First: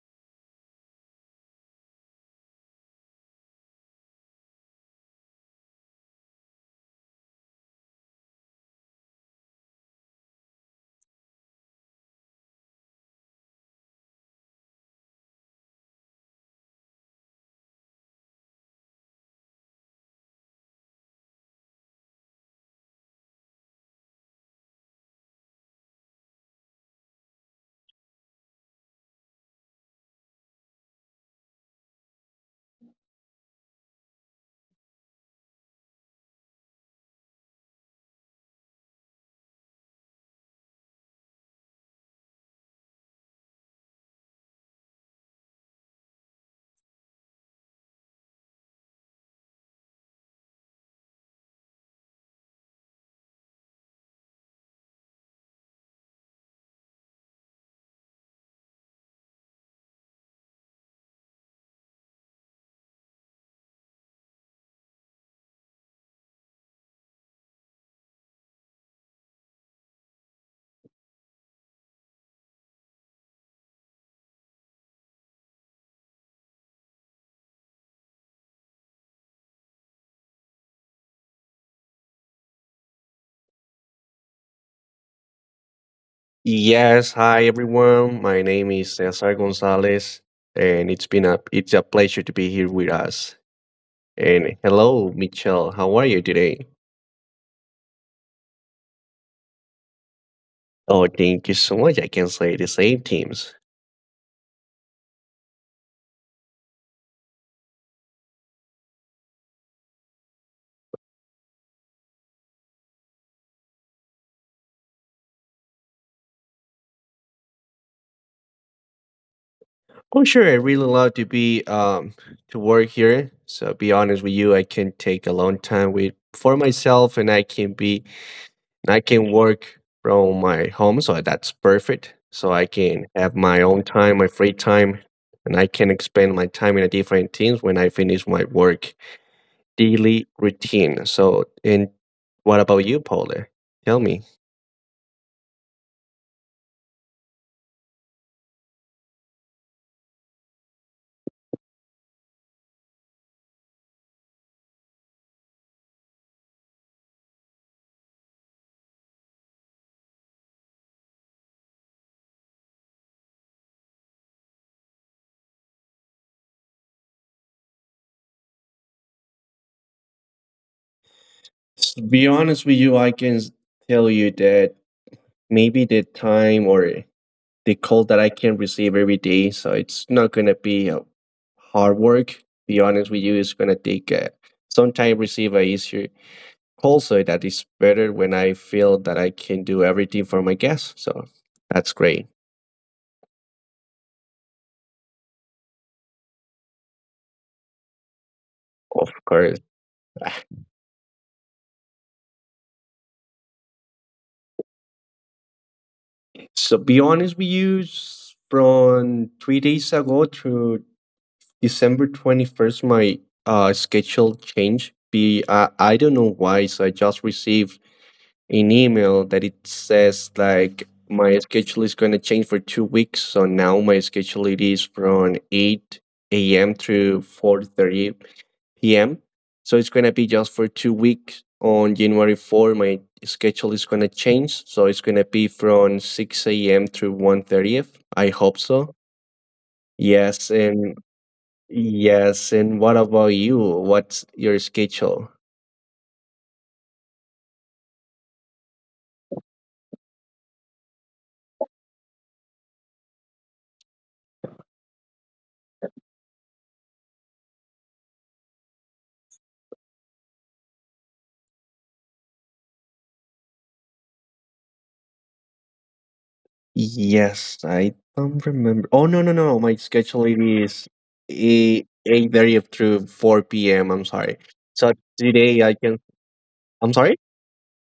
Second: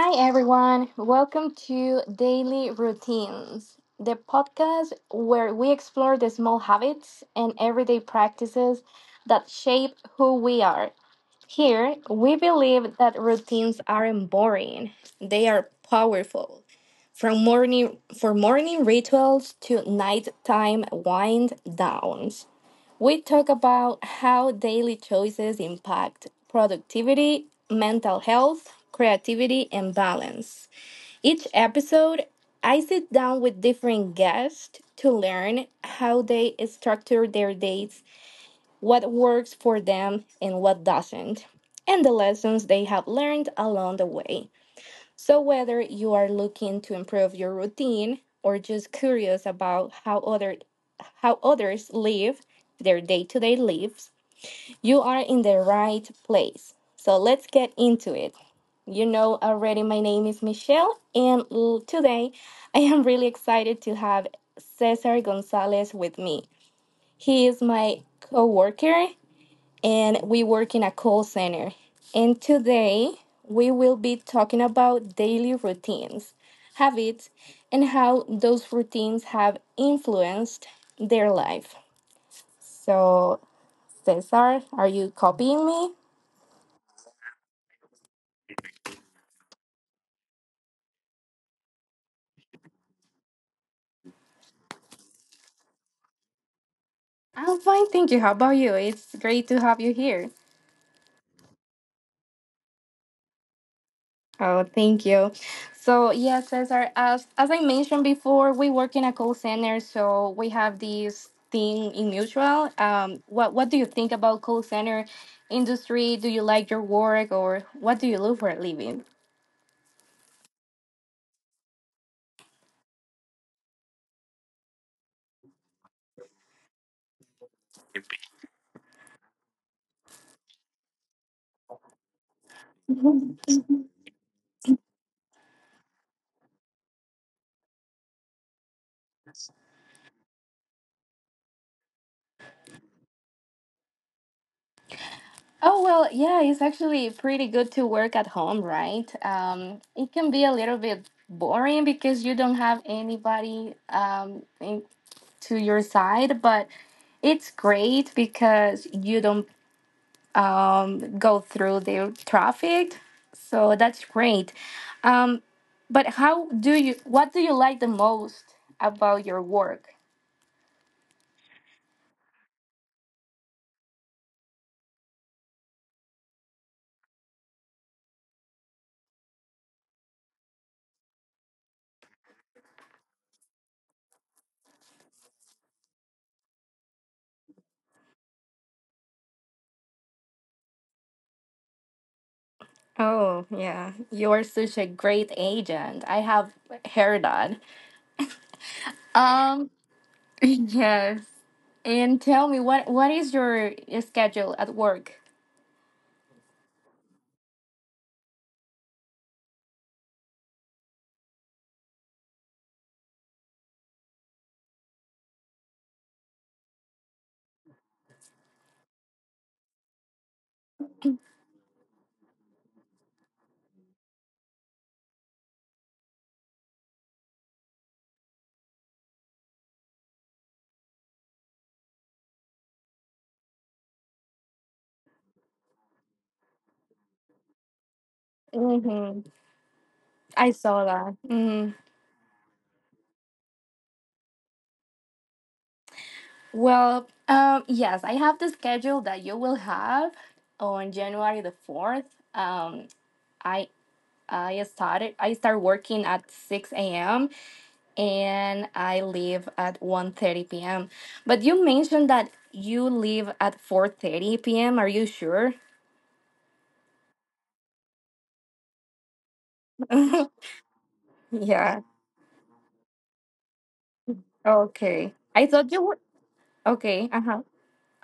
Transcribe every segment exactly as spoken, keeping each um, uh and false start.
Hi, everyone. Welcome to Daily Routines, the podcast where we explore the small habits and everyday practices that shape who we are. Here, we believe that routines aren't boring, they are powerful. From morning for morning rituals to nighttime wind downs. We talk about how daily choices impact productivity, mental health, creativity, and balance. Each episode, I sit down with different guests to learn how they structure their days, what works for them, and what doesn't, and the lessons they have learned along the way. So, whether you are looking to improve your routine or just curious about how, other, how others live, their day to day lives, you are in the right place. So let's get into it. You know already, my name is Michelle, and today I am really excited to have Cesar Gonzalez with me. He is my co worker, and we work in a call center. And today we will be talking about daily routines, habits, and how those routines have influenced their life. So, Cesar, are you copying me? Yes, hi everyone. My name is Cesar Gonzalez, and it's been a it's a pleasure to be here with us. And hello, Michelle. How are you today? I'm fine, thank you. How about you? It's great to have you here. Oh, thank you so much. I can say the same teams. Oh, thank you. So, yes, Cesar, as, as I mentioned before, we work in a call center, so we have this thing in mutual. Um, what, what do you think about call center industry? Do you like your work or what do you do for a living? Oh, sure. I really love to be um to work here. So be honest with you, I can take a long time with for myself, and I can be I can work from my home, so that's perfect. So I can have my own time, my free time, and I can expand my time in a different teams when I finish my work daily routine. So, and what about you, Paula? Tell me. Oh, well, yeah, it's actually pretty good to work at home, right? Um, it can be a little bit boring because you don't have anybody um, in, to your side, but it's great because you don't um, go through the traffic, so that's great. Um, but how do you? What do you like the most about your work? To be honest with you, I can s- tell you that maybe the time or the call that I can receive every day, so it's not gonna be a hard work. Be honest with you, it's gonna take uh, some time receive a issue also that is better when I feel that I can do everything for my guests. So that's great, Oh yeah, you are such a great agent. I have heard that. of course. Um, yes. And tell me what what is your schedule at work? So be honest, we use from three days ago to December twenty-first. My uh, schedule changed. Be uh, I don't know why. So I just received an email that it says like my schedule is going to change for two weeks. So now my schedule it is from eight a m to four thirty p m. So it's gonna be just for two weeks. On January fourth, my schedule is gonna change. So it's gonna be from six a m to one thirty. I hope so. Mm-hmm. I Yes, saw and that. Mm-hmm. yes, and what about you? What's your schedule? Well, um, yes, I have the schedule that you will have on January the fourth. Um, I I started I start working at six a m and I leave at one thirty p m. But you mentioned that you leave at four thirty p m. Are you sure? Yes, I don't remember. Oh, no, no, no, no. My schedule it is Yeah. e, eight thirty through four p m. I'm sorry. So Okay. I thought today you I were. can. I'm Okay. Uh sorry. huh.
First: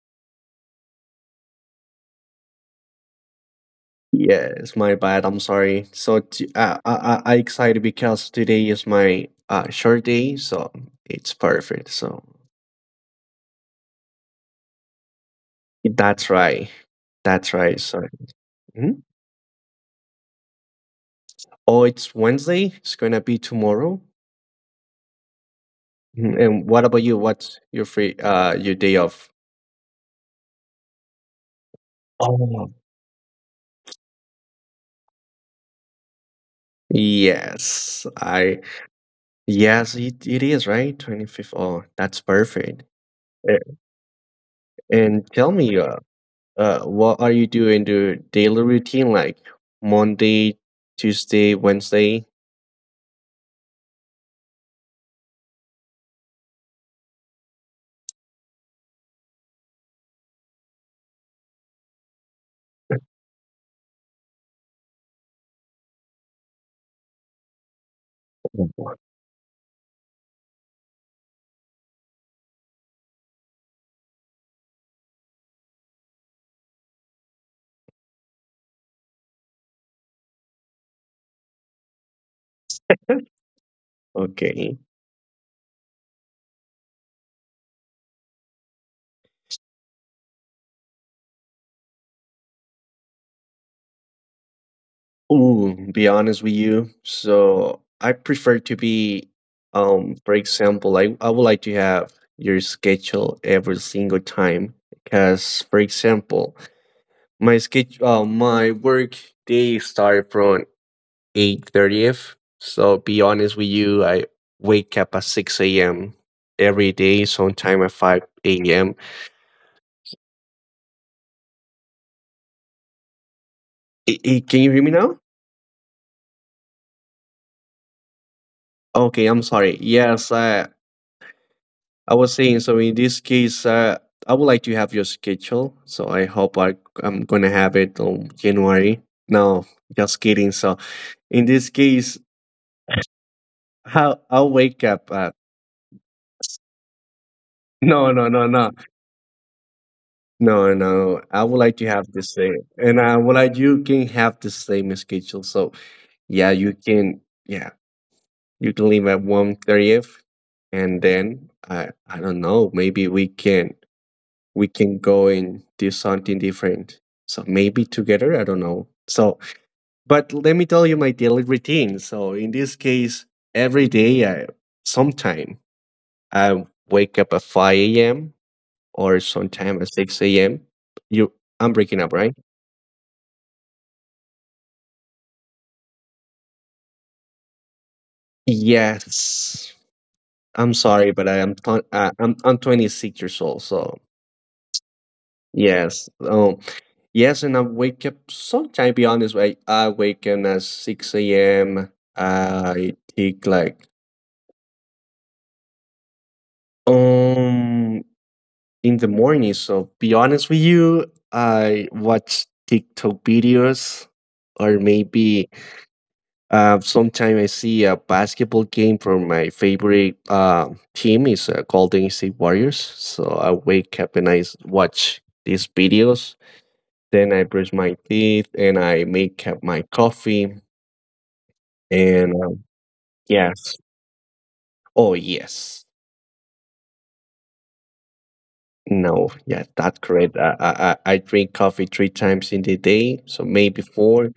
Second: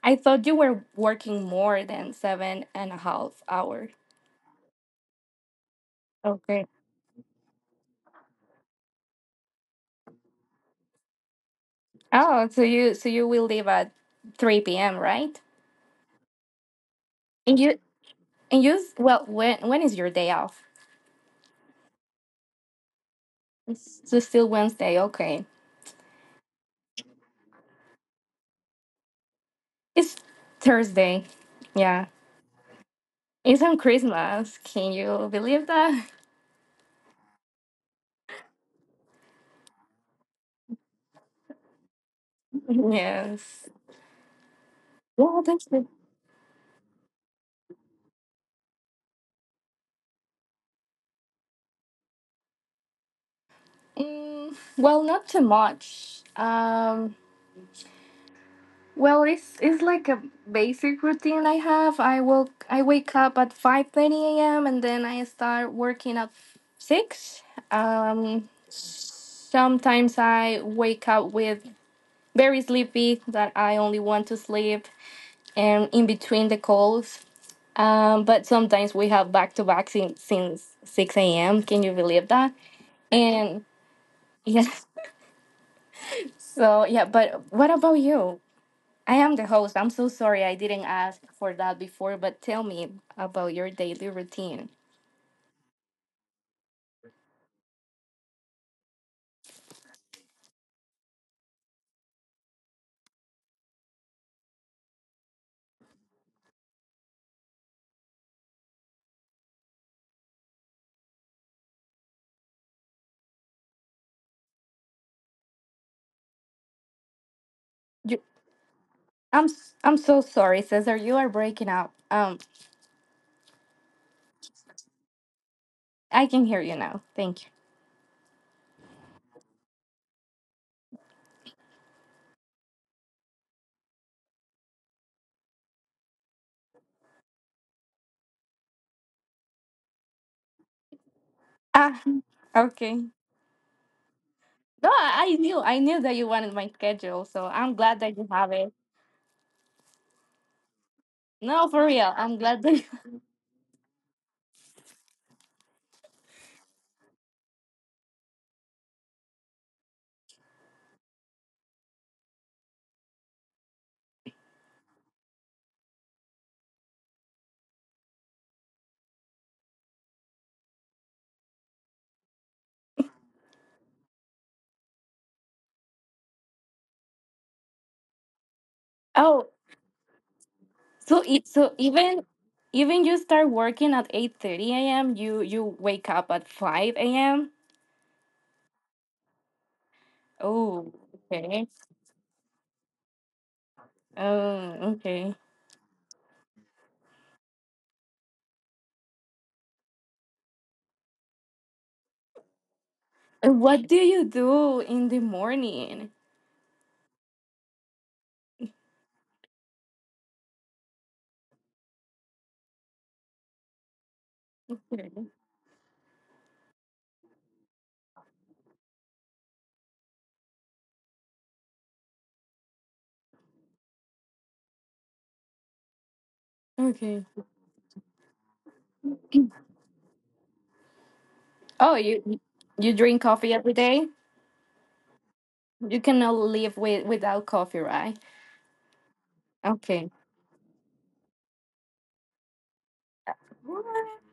I thought you were working more than seven and a half hours. Yes, my bad. I'm sorry. So t- Okay. uh, I I I excited because today is my uh short day, so it's perfect. So Oh, so you so you will leave at three p m, right? that's right. That's And right. you So and you mhm. Well, when when is your day off? Oh, it's Wednesday. It's gonna be tomorrow. It's so still Wednesday. Okay. Mhm. And what about you? What's your free uh your day off? It's Thursday. Yeah. Oh. It's on Christmas. Can you believe that? Yes, I yes, it, it is right. twenty-fifth. Oh, that's perfect. A- Yes. And Yeah, tell that's me, good. uh, Uh, what are you doing your daily routine like Monday, Tuesday, Wednesday? Mm, well, not too much. Um Well, it's it's like a basic routine I have. I woke I wake up at five thirty a m and then I start working at six. Um, sometimes I wake up with very sleepy that I only want to sleep, and in between the calls. Um, but sometimes we have back to back since since six a m. Can you believe that? And Okay. yes, so yeah. But what about you? I am the host. I'm so sorry I didn't ask for that before, but tell me about your daily routine. Ooh, be honest with you. So I prefer to be, um, for example, I, I would like to have your schedule every single time. Because, for example, my schedule, uh, my work day start from eight thirtieth. So be honest with you, I wake up at six a m every day. Sometime at five You, a m I'm s- I'm so sorry, Cesar. You are breaking up. Um, can you hear me now? I can hear you now. Thank you. Okay, I'm sorry. Yes, I I was saying. So in this case, uh, I would like to have your schedule. So I hope I I'm gonna have it on January. No, just kidding. So in this Ah, case, okay. how I'll wake No, up I at. I knew I knew that you wanted my schedule, so I'm glad No, that you no, no, have no. it. No, no. I would No, like for to have real, the I'm same, glad that. and I You... would like you can have the same schedule. So yeah, you can. Yeah, you can leave at one thirtieth, and then I I don't know. Maybe we can we can go and do something different. So maybe together. I don't know. So, but let me tell you my daily routine. So in this case, every day, I sometime I wake up at five a m or Oh, sometime at six a m. so You, it, I'm so breaking up, even right? even you start working at eight thirty a m. You you wake up at five a m. Yes. I'm Oh, sorry, but I am okay. t- uh, I'm I'm twenty-six years old, so Oh, okay. yes. Um, yes, and I wake up sometime. Be honest, I I wake up at six a m. I take And like What do you do in the morning? um in the morning. So be honest with you, I watch TikTok videos or Okay. maybe Uh, sometimes I see a basketball game from my favorite uh, team is uh, Golden State Warriors. So I wake up and I s- watch these videos. Okay. Then I brush my teeth and I make up my coffee. Oh, you And you um, you drink coffee yes, every day? oh yes, You cannot live with without coffee, right? no, yeah, that's Okay. correct. I, I I I drink coffee three times in the day, so maybe What? four.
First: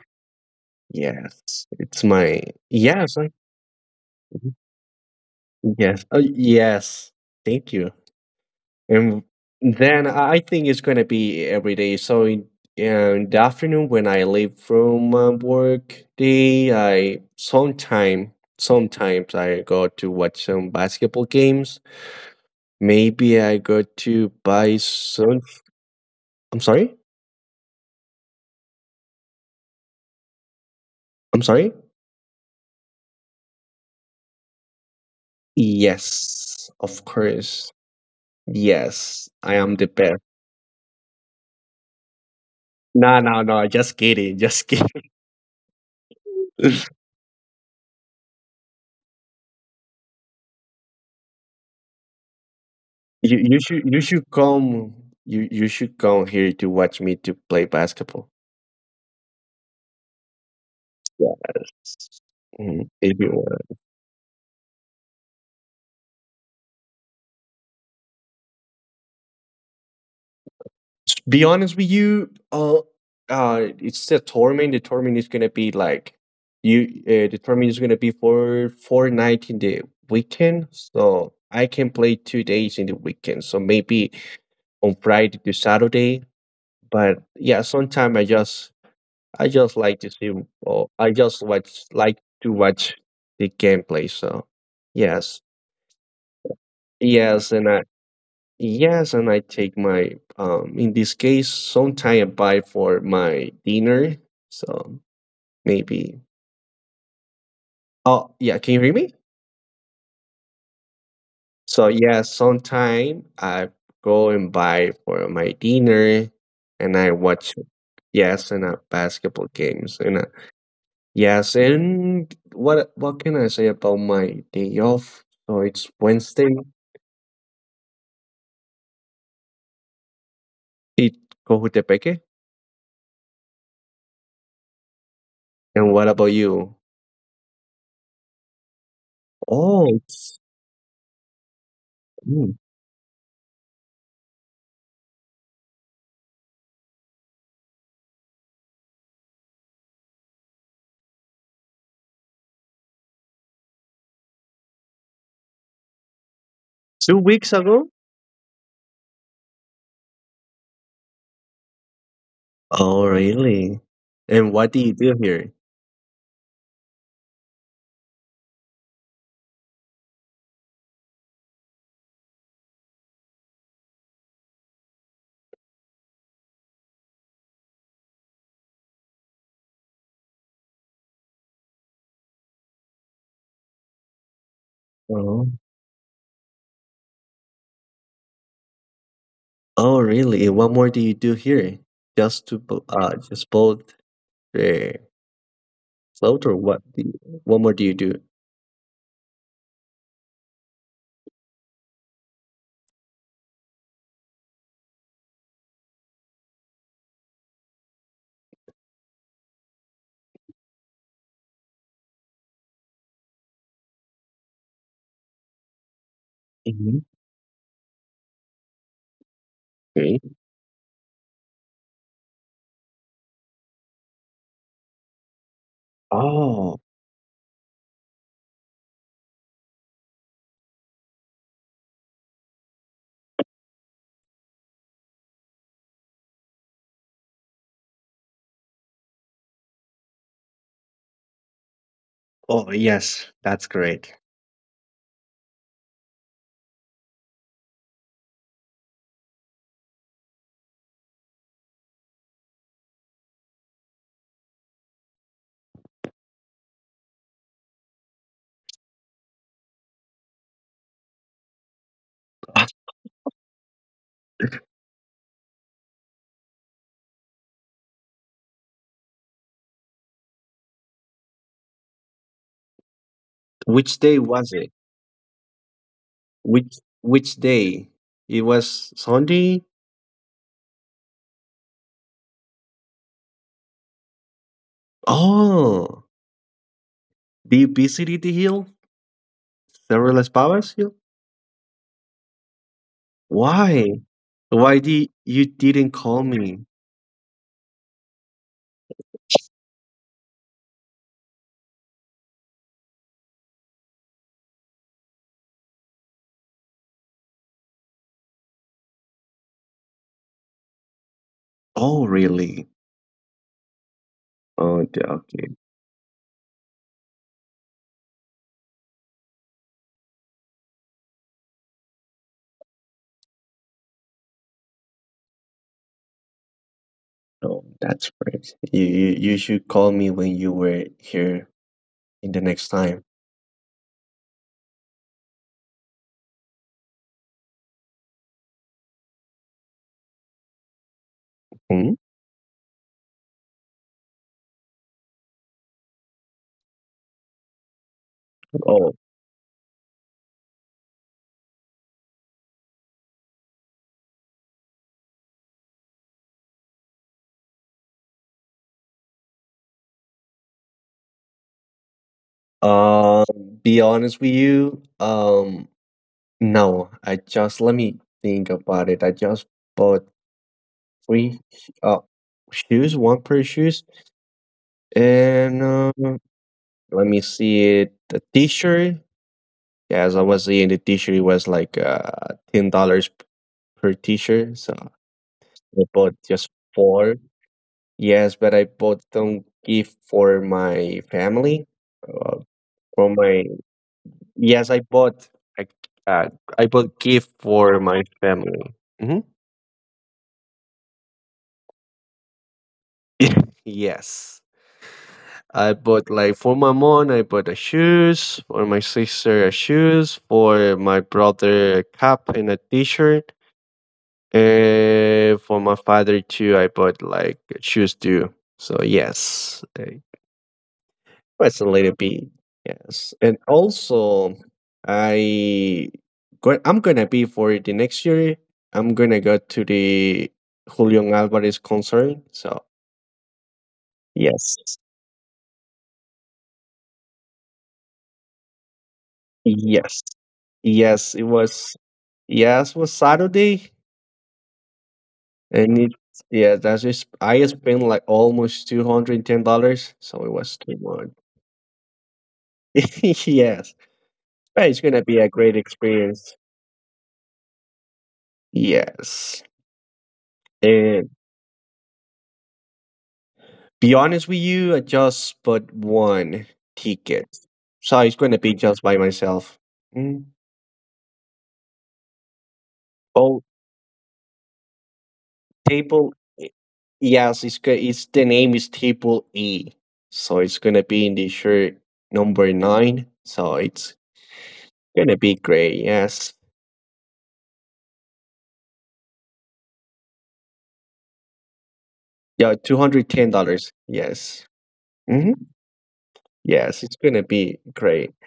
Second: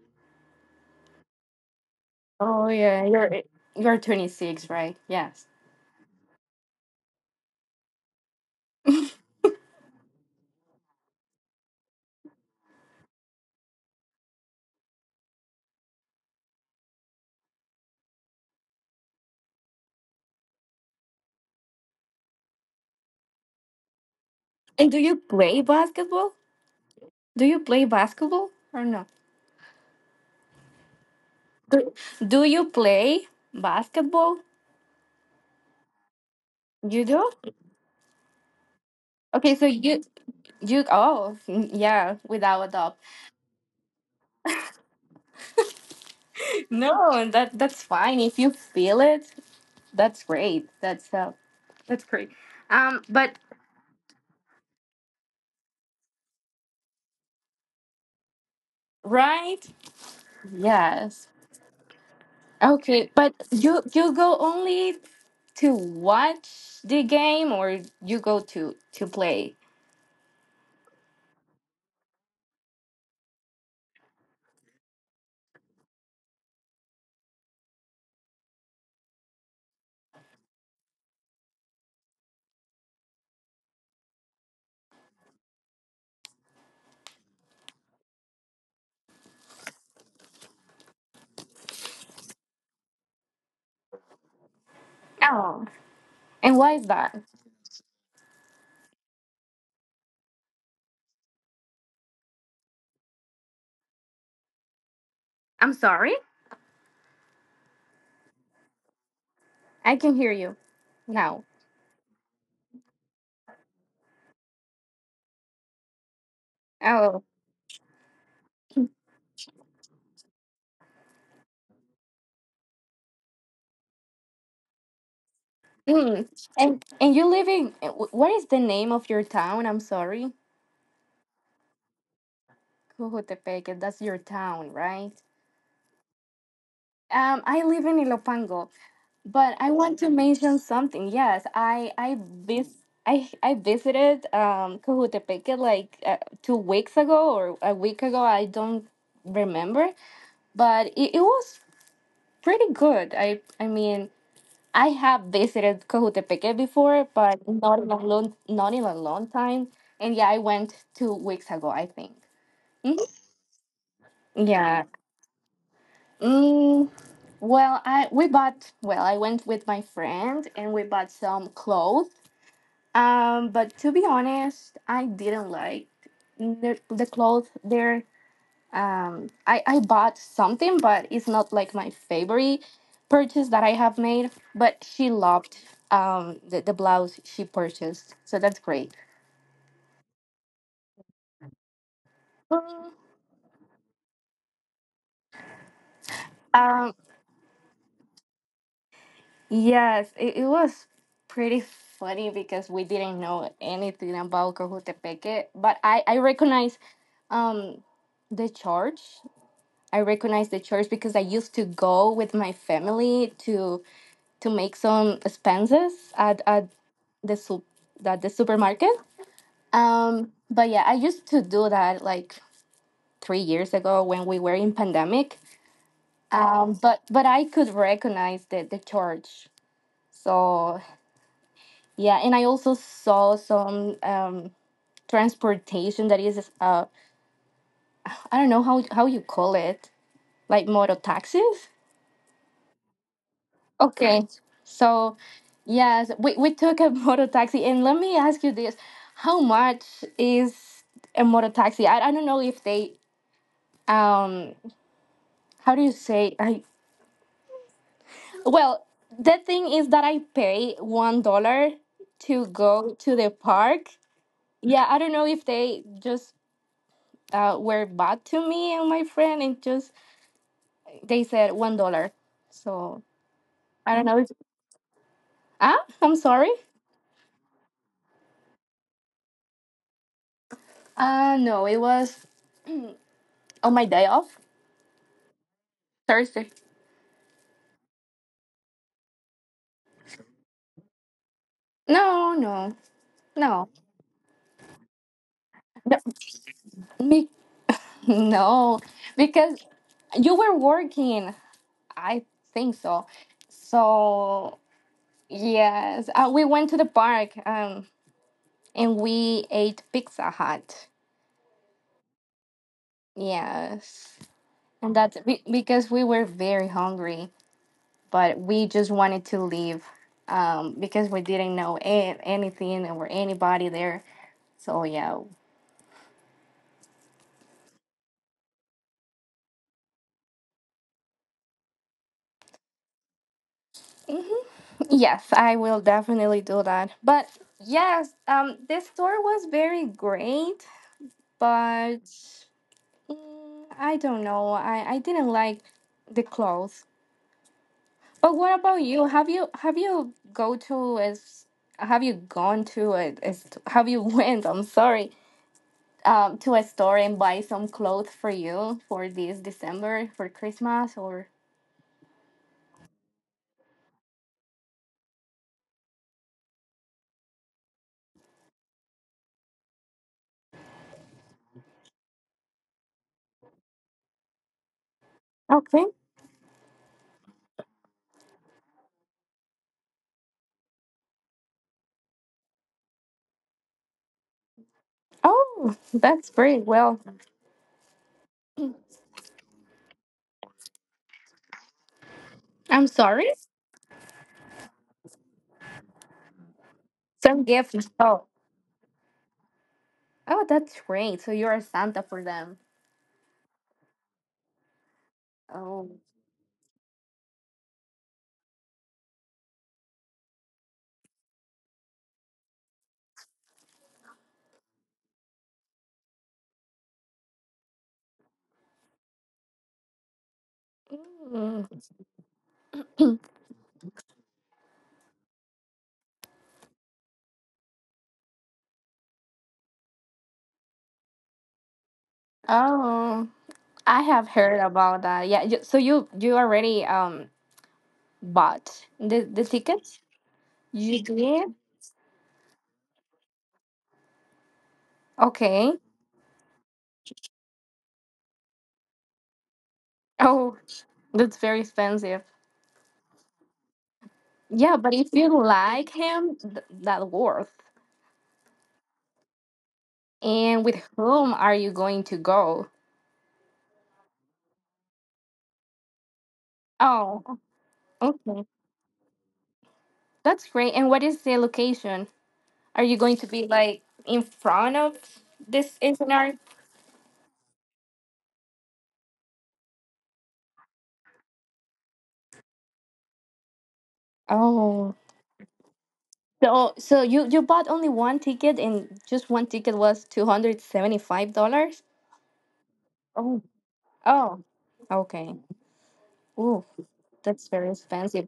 Yes, it's my Oh yeah, yes, I, you're eh, you're twenty-six, right? Yes. yes, uh, yes. Thank you. And then I think it's gonna be every day. So in, in the afternoon when I leave from uh, work day, I sometime sometimes I go to watch some basketball games. Maybe I go to buy And do you some. play basketball? I'm sorry. Do you play basketball or no? I'm sorry. Do, do you play basketball? Yes, of You do? course. Yes, I Okay, so am the you best. you oh yeah, without a doubt. No, no, no. Just kidding. Just kidding. you No, that that's fine if you feel it. That's great. That's uh, that's great. Um, but you should you should come. You you should come here to watch me to play basketball. right? Yes, Yes. Mhm. okay. It'd be But worse. you you go only to watch the game, or you go to to play? Be honest with you, uh, uh, it's the tournament. The tournament is gonna be like, you. Uh, the tournament is gonna be for four night in the weekend. So I can play two days in the weekend. So maybe on Friday to Saturday. But yeah, sometime I just I just like to see or I just watch like to watch the gameplay. So yes, Oh, and why is that? yes, and I Yes, and I take my um in this case sometime I buy for my dinner. So I'm sorry. maybe oh yeah, can you hear me? I can hear you now. So yeah, sometime I go and buy for my dinner and I Oh, watch, yes, and a basketball games and uh yes, and what what can I say about my day off? So it's mm. Wednesday. and and you live in wh- what is the name of your town? I'm sorry, It Cojutepeque. Jujutepec. That's your town, right? And what about you? Um, I live in Ilopango. But I Oh, want to it's mention something. Yes, I I mm, vis I I visited um Cojutepeque like uh, two weeks ago or a week ago. I don't remember, but it, it was pretty good. I I mean I have visited Cojutepeque before, two but weeks not ago? in a long not in a long time. And yeah, I went two weeks ago, I think. Oh, Mhm. really? And what do Yeah. you do here? Mm, well, I we bought well, I went with my friend and we bought some clothes. Um, but to be honest, I didn't like the, the clothes there. Um, I, I bought something, but it's not like my favorite purchase that I have made. But she Oh, loved um, the, the blouse she purchased, so that's great. oh, really? And what more do you do here? Just to bo- Mm. uh, just both the float or what? Um, Do you, what more do you do? yes, it, it was pretty funny because we didn't know anything about Cojutepeque, but I, I recognize um, the charge I recognize the church because I used to go with my family to to make some expenses at, at Mhm. the sup- at the supermarket. Um, Great. But yeah, I used to do that like three years ago when we were in pandemic. Um, Oh, but but I could recognize the the church. So yeah, and I also saw some um, transportation that is uh, I don't know how how you call it like motor taxis. oh yes, that's great. Okay, so yes, we, we took a motor taxi, and let me ask you this: How much is a motor taxi? I, I don't know if they um how do you say I well the thing is that I pay one dollar to Ah, go to the park. Yeah, I don't know if they just uh, were bad to me and my friend, and just they said one dollar. So I Which don't day know. If, was it? ah, I'm sorry. Which which day? It was Sunday. Uh no, it was on my day off. Oh, Thursday. did you visited the hill, Cerro Las Pavas hill. No, no, no, Why? Why did you didn't no, call me? me, no, because you were working. I think so. So yes, uh, we went to the park, um, and we ate Pizza Hut. Oh, really? Yes, Oh, and okay, that's be- okay. because we were very hungry, but we just wanted to leave, um, because we didn't know a- anything or anybody there. So yeah. Oh, that's great. You, you you should call me when you were here in the next time. Yes, I will definitely do that. But yes, um, this store was very great, Hmm? but mm, I don't know. I, I didn't like the clothes. But what about Oh, you? Have you have you go to a, s- have you gone to a, a st- have you went, I'm sorry, um, to a store and buy some clothes for you for this December for Christmas or um, be honest with you. Um, no, I just let me think about it. I just bought three sh- uh shoes, one pair of shoes, and okay. um, let me see it. The t-shirt. Yeah, as I was saying, the t-shirt it was like uh ten dollars per t-shirt. So Oh, I bought that's just very well. four. Yes, but I bought some gift for my family. Uh, I'm for sorry. my yes, I bought a, uh, I bought gift Some gift. for my family. Hmm. Oh, that's great. So you're a Santa for them. Yes, I Oh. bought like for my mom. I bought a shoes for my sister, a shoes for my brother, a cap and a t-shirt. And for my father too, I bought like shoes too. So yes, uh, well, it's a Mm. little bit, yes. And also, I go, I'm gonna be for the next year. I'm gonna go to the Julian Alvarez concert. So Oh, I have yes, heard about that. Yeah, you, so you you already um bought the the tickets? yes, You yes. It did? was yes, it was Saturday, Okay. and it yeah. That's just I spent like almost two hundred and ten dollars. So it was Oh, too much. that's very expensive. yes, but Yeah, it's but gonna if be you a great like experience. him, th that worth. Yes. And with whom are you going to go? Be honest with you, I just bought one ticket, Oh, so it's going to okay. be just by myself. Mm. That's great. And what is the location? Are you going to Oh, be like in front of this table. scenario? E- Yes, it's go- it's the name is table E, so it's going to be in the shirt number nine. So it's Oh. going to be great. Yes. So, so you you bought only one ticket, and just one ticket was two hundred seventy five dollars. Yeah, two hundred ten Oh, dollars. oh, Yes. Hmm. okay. Ooh, Yes, it's going to that's be very great. expensive.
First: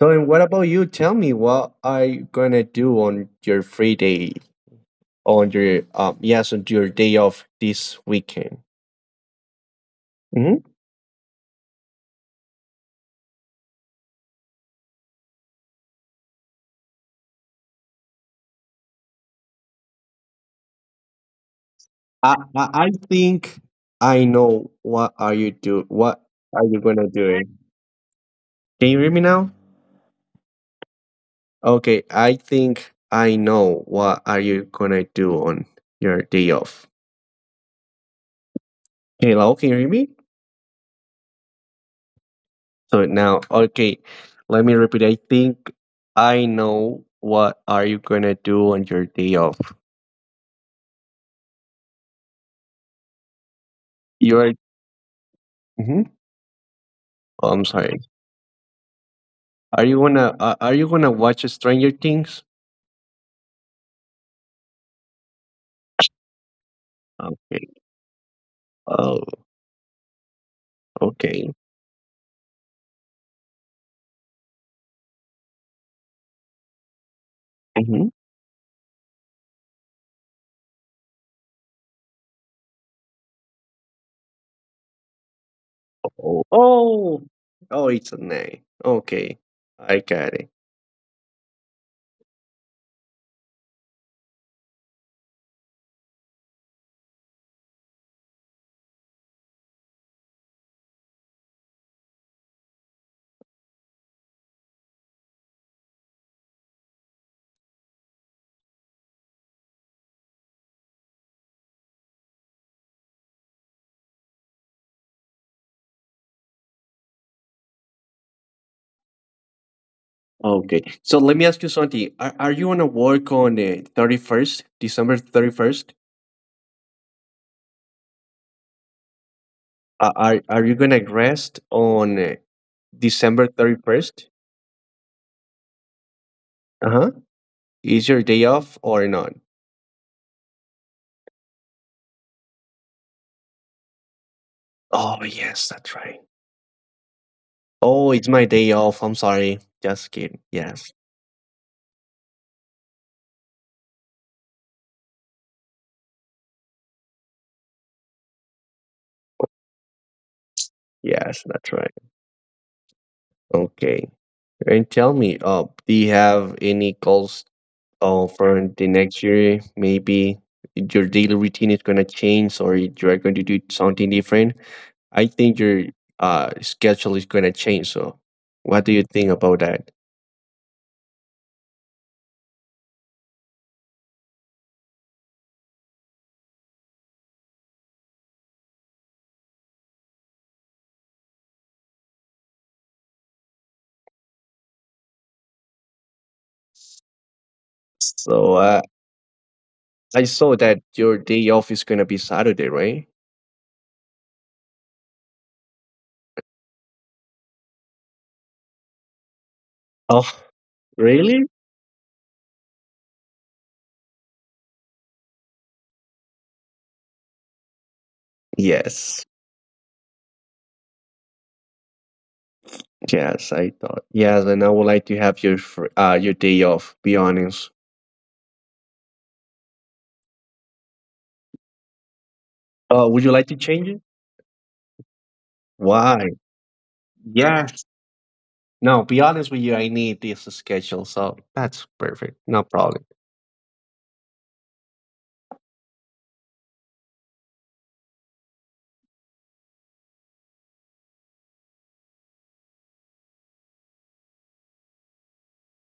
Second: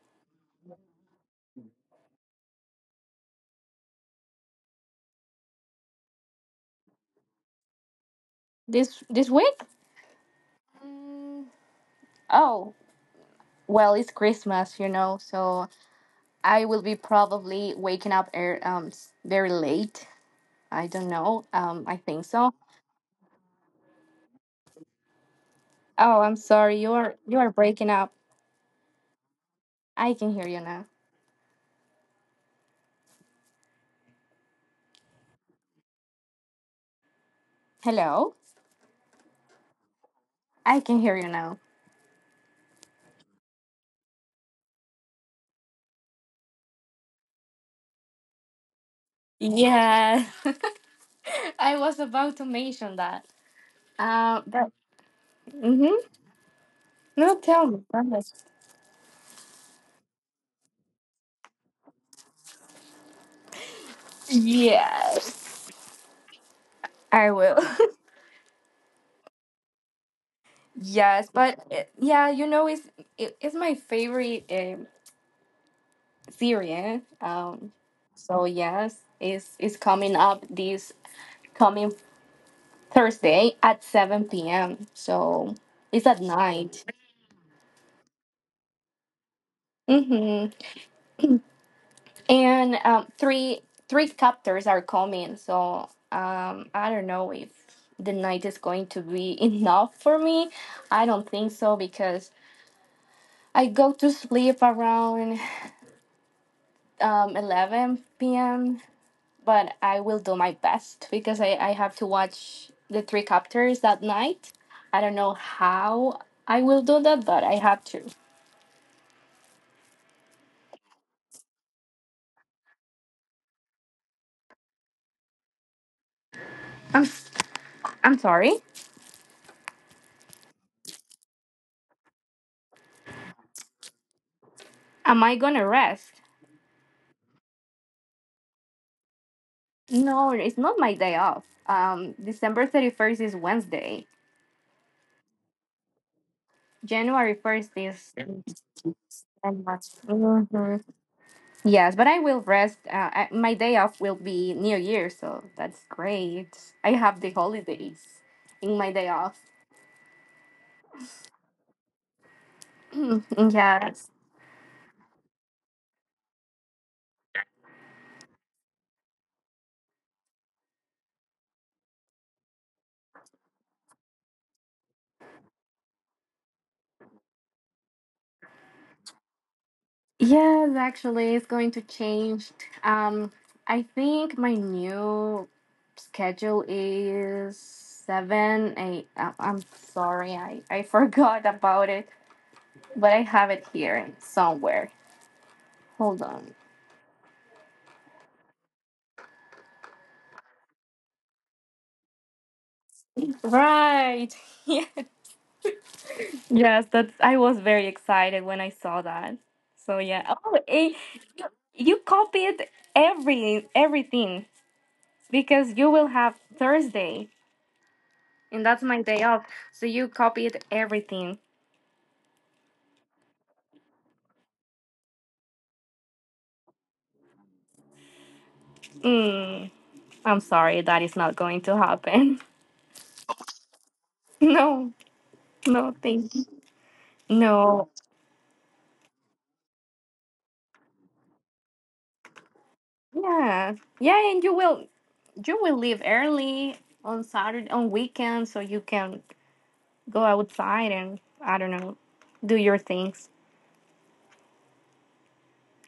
So, and what about you? Tell me what are you going to do on your free day, on your um yes, on your day off this weekend? This this week? Mhm. Mm, oh, well, it's Christmas, you know, so I will be probably waking up er, um s- very late. I don't know. Um, I think I, so. I i think i know what are you do what Oh, I'm are sorry. you You gonna are do. you are breaking up. Can you hear me now? I can hear you now. Okay, i think i know what are you gonna do on your day off. Hello. Hello, can you hear me? I can hear you now. So now, okay, let me repeat. I think i know what are you gonna do on your day off. Yeah, I was about to mention that. Um, You're but, mm-hmm. Mhm. No, Oh, tell i'm me. Tell sorry. me. Are you gonna uh, are you gonna watch Stranger Things? Yes, I will. Okay. Oh, Yes, okay. but uh, yeah, you know, it's it, it's my favorite um series. Um, hmm. So yes, it's it's coming up this coming Thursday at seven p m. So it's at Oh, night. oh, oh, it's a name. Okay, I got it. Mm-hmm. And um, three three captors are coming, so um, I don't know if the night is going to be enough for me. I don't think so because I go to sleep around um, eleven p m. But I will do my best because I, I have to watch the three captors that night. I don't know how I will do that, but I have to. Okay, so let me ask you something. Are, are you gonna work on the thirty-first, December thirty-first? I'm s- I'm sorry. Uh, are are you gonna rest on uh, December thirty-first? Am I gonna rest? Uh huh. Is your day off or not? No, it's not my day off. Um, December thirty-first is Wednesday. Oh yes, that's right. January first Oh, is it's my day off. I'm sorry. December. Just kidding. Mhm. Yes, Yes, but I will rest. Uh, I, my day off will be New Year, so that's great. I have the holidays in my day off. yes, that's right. Okay. Yes. And tell me, uh, do you have any goals or for the next year? Maybe your daily routine is going to change, or you're going to do something different. I think your uh, schedule is going to change. So what do you think about that? Yes, actually, it's going to change. Um, I think my new schedule is seven eight. I I'm sorry, I, I forgot about it. But I have it here somewhere. Hold on. So uh, I saw that your day off is going to be Saturday, right? Right. Yeah. yes, that's I was very excited when I saw that. So Oh, yeah. Oh, eh, really? you copied every everything because you will have Thursday and that's my day Yes, off. So you copied everything. yes, I thought yes, and I would like to have your fr- uh, your day off, be honest. Mm, I'm sorry that is not going to happen. Oh, would you like to change it? No. No, Why? thank you. Yeah, No. no, be honest with you, I need this schedule, so that's perfect. No problem. Yeah. Yeah, and you will you will leave early on Saturday on weekends so you can go outside and I don't know, do your things.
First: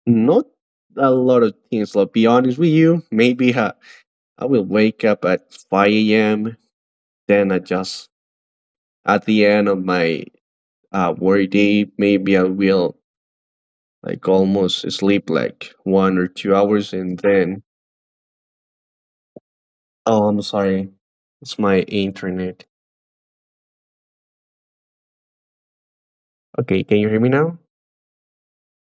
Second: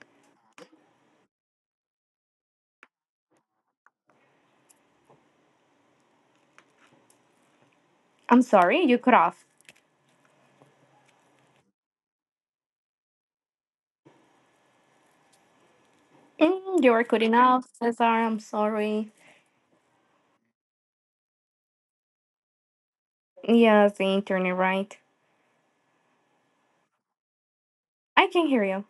Not a lot of things, like be honest with you. Maybe uh, I will wake up at five a m, then I just, I'm sorry, you cut at off. the end of my uh, work day, maybe I will like almost sleep like one or two Mm, you hours were and cutting then, off, Cesar. I'm sorry. oh, I'm sorry. It's my internet. Yes, the internet, right? Okay, can you hear me now? I can hear you.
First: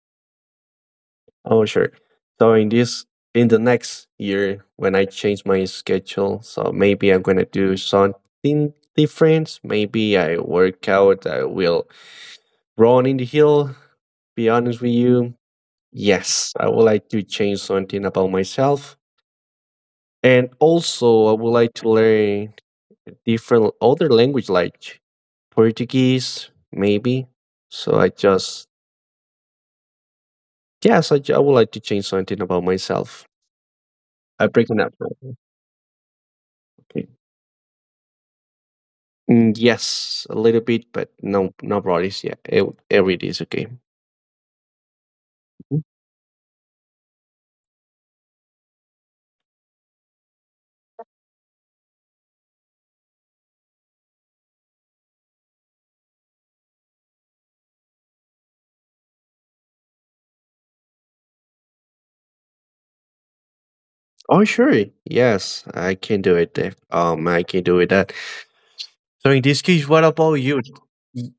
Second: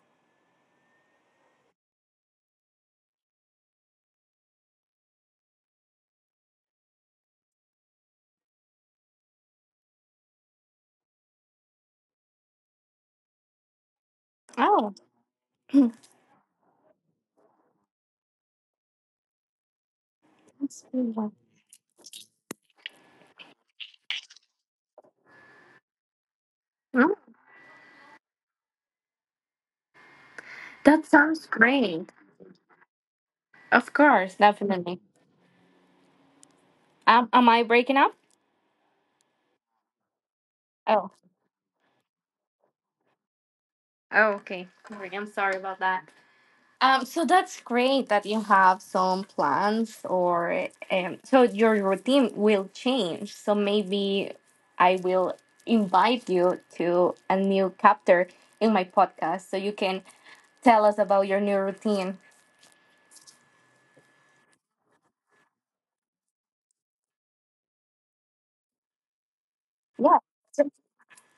Oh, sure. So in this, in the next year, when I change my schedule, so maybe I'm gonna do something different. Maybe I work out. I will run in the hill. Be honest with Oh, you. Yes, I would like to change something about myself, and that's really also well. I would like to learn different other language like Portuguese, Mm, maybe. So I just that yes, I, ju- I sounds would like to change great. something about myself. Of course, I breaking up definitely. now. Okay. Um, am I breaking up? Mm, yes, a little bit, Oh. but no, no worries. Yeah, it, every day is okay. Oh, okay. Sorry, I'm sorry about Mhm. that. Um, so that's great that you have some plans, or um, so your routine will change. So maybe I will invite you to a new chapter in my podcast so you can tell us about your new routine. Oh, sure. Yes, I can do it, Dave. Um, I can do it. That. So in this case, what Yeah. about you? So, Y-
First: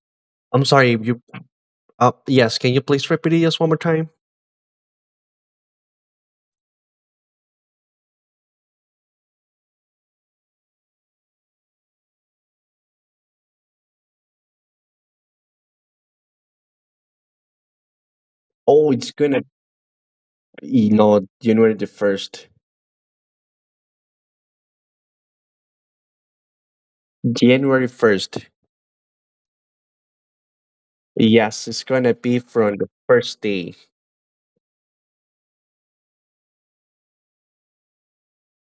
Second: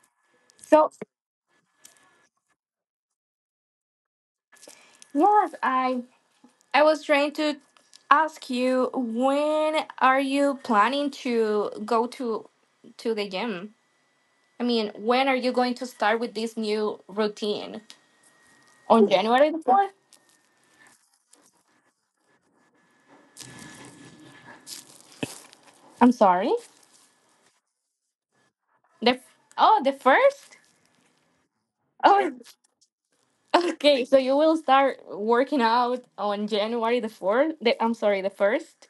I'm so sorry. You. Uh, yes. Can you please repeat it just one more time? yes, I I was trying to ask you when are you planning to go to to the gym? I mean, when are you going to start with this new routine? Oh, On it's gonna. January the fourth? You know, January the first. I'm sorry. January first. The Oh, the first? Yes, it's gonna Oh, be from the first day. okay. So you will start working out on January the fourth? The, I'm sorry, the first?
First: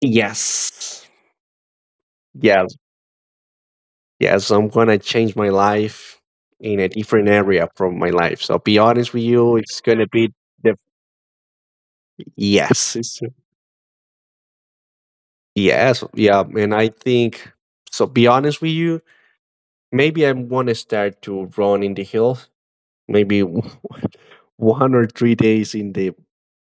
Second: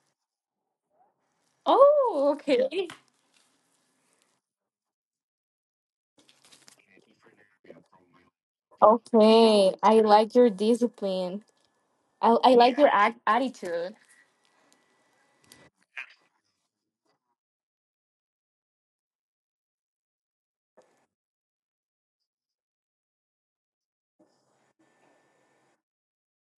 Yes. Oh, Yeah. okay. Yeah. Yes. I'm gonna change my life in a different area from my life. So be honest with you, it's Okay. gonna I be like your the discipline. I, I like yes. your It's, act- attitude. yes. Yeah. And I think, so be honest with you, maybe I wanna start to run in the hills. Maybe one or three days in the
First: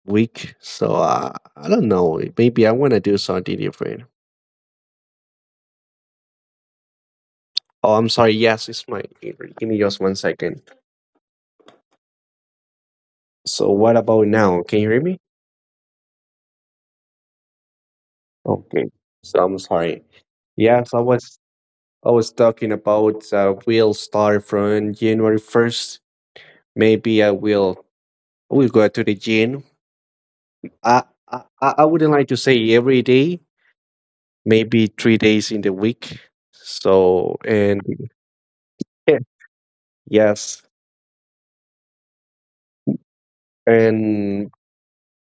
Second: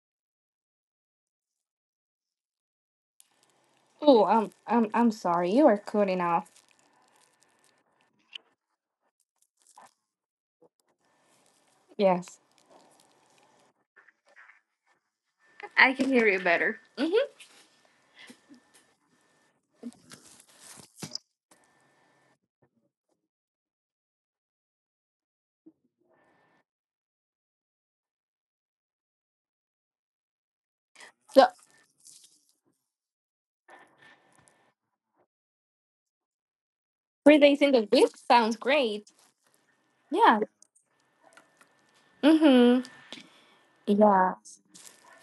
week. So uh, I don't know. Maybe I wanna do something different. Oh, I'm, I'm, I'm sorry. You are cutting off. Oh, I'm sorry, yes, it's my give me just one second. Yes. So what about now? Can you hear me? I can hear you better. hmm Okay, so I'm sorry. Yes, I was I was talking about uh, will start from January first. Maybe I will I will go to the gym. I, I So, I I wouldn't like to say every day. Maybe three days in the week. three So days in and the week sounds great. yeah, Yeah. yes, Mm-hmm. Yeah. and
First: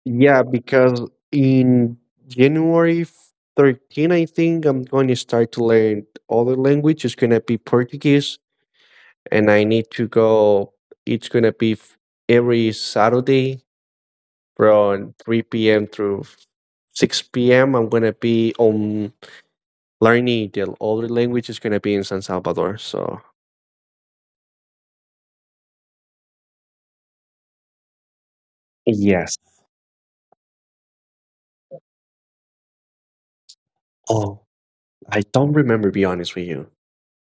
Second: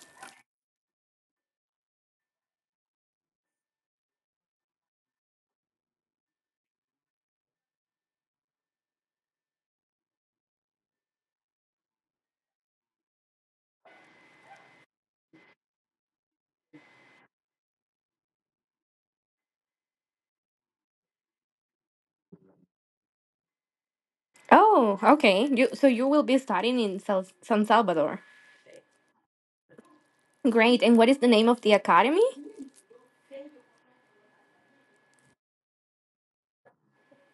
yeah, because in January thirteen, I think I'm going to start to learn other language. It's gonna be Portuguese. And I need to go. It's gonna be f- every Saturday from three p m through six p m. I'm gonna be on learning the other language. Is gonna be in San Salvador. So Oh, okay. You so you will be studying in Sal- San Salvador. yes. Great. And what is the name of the academy? Oh, I don't remember. Be honest with you.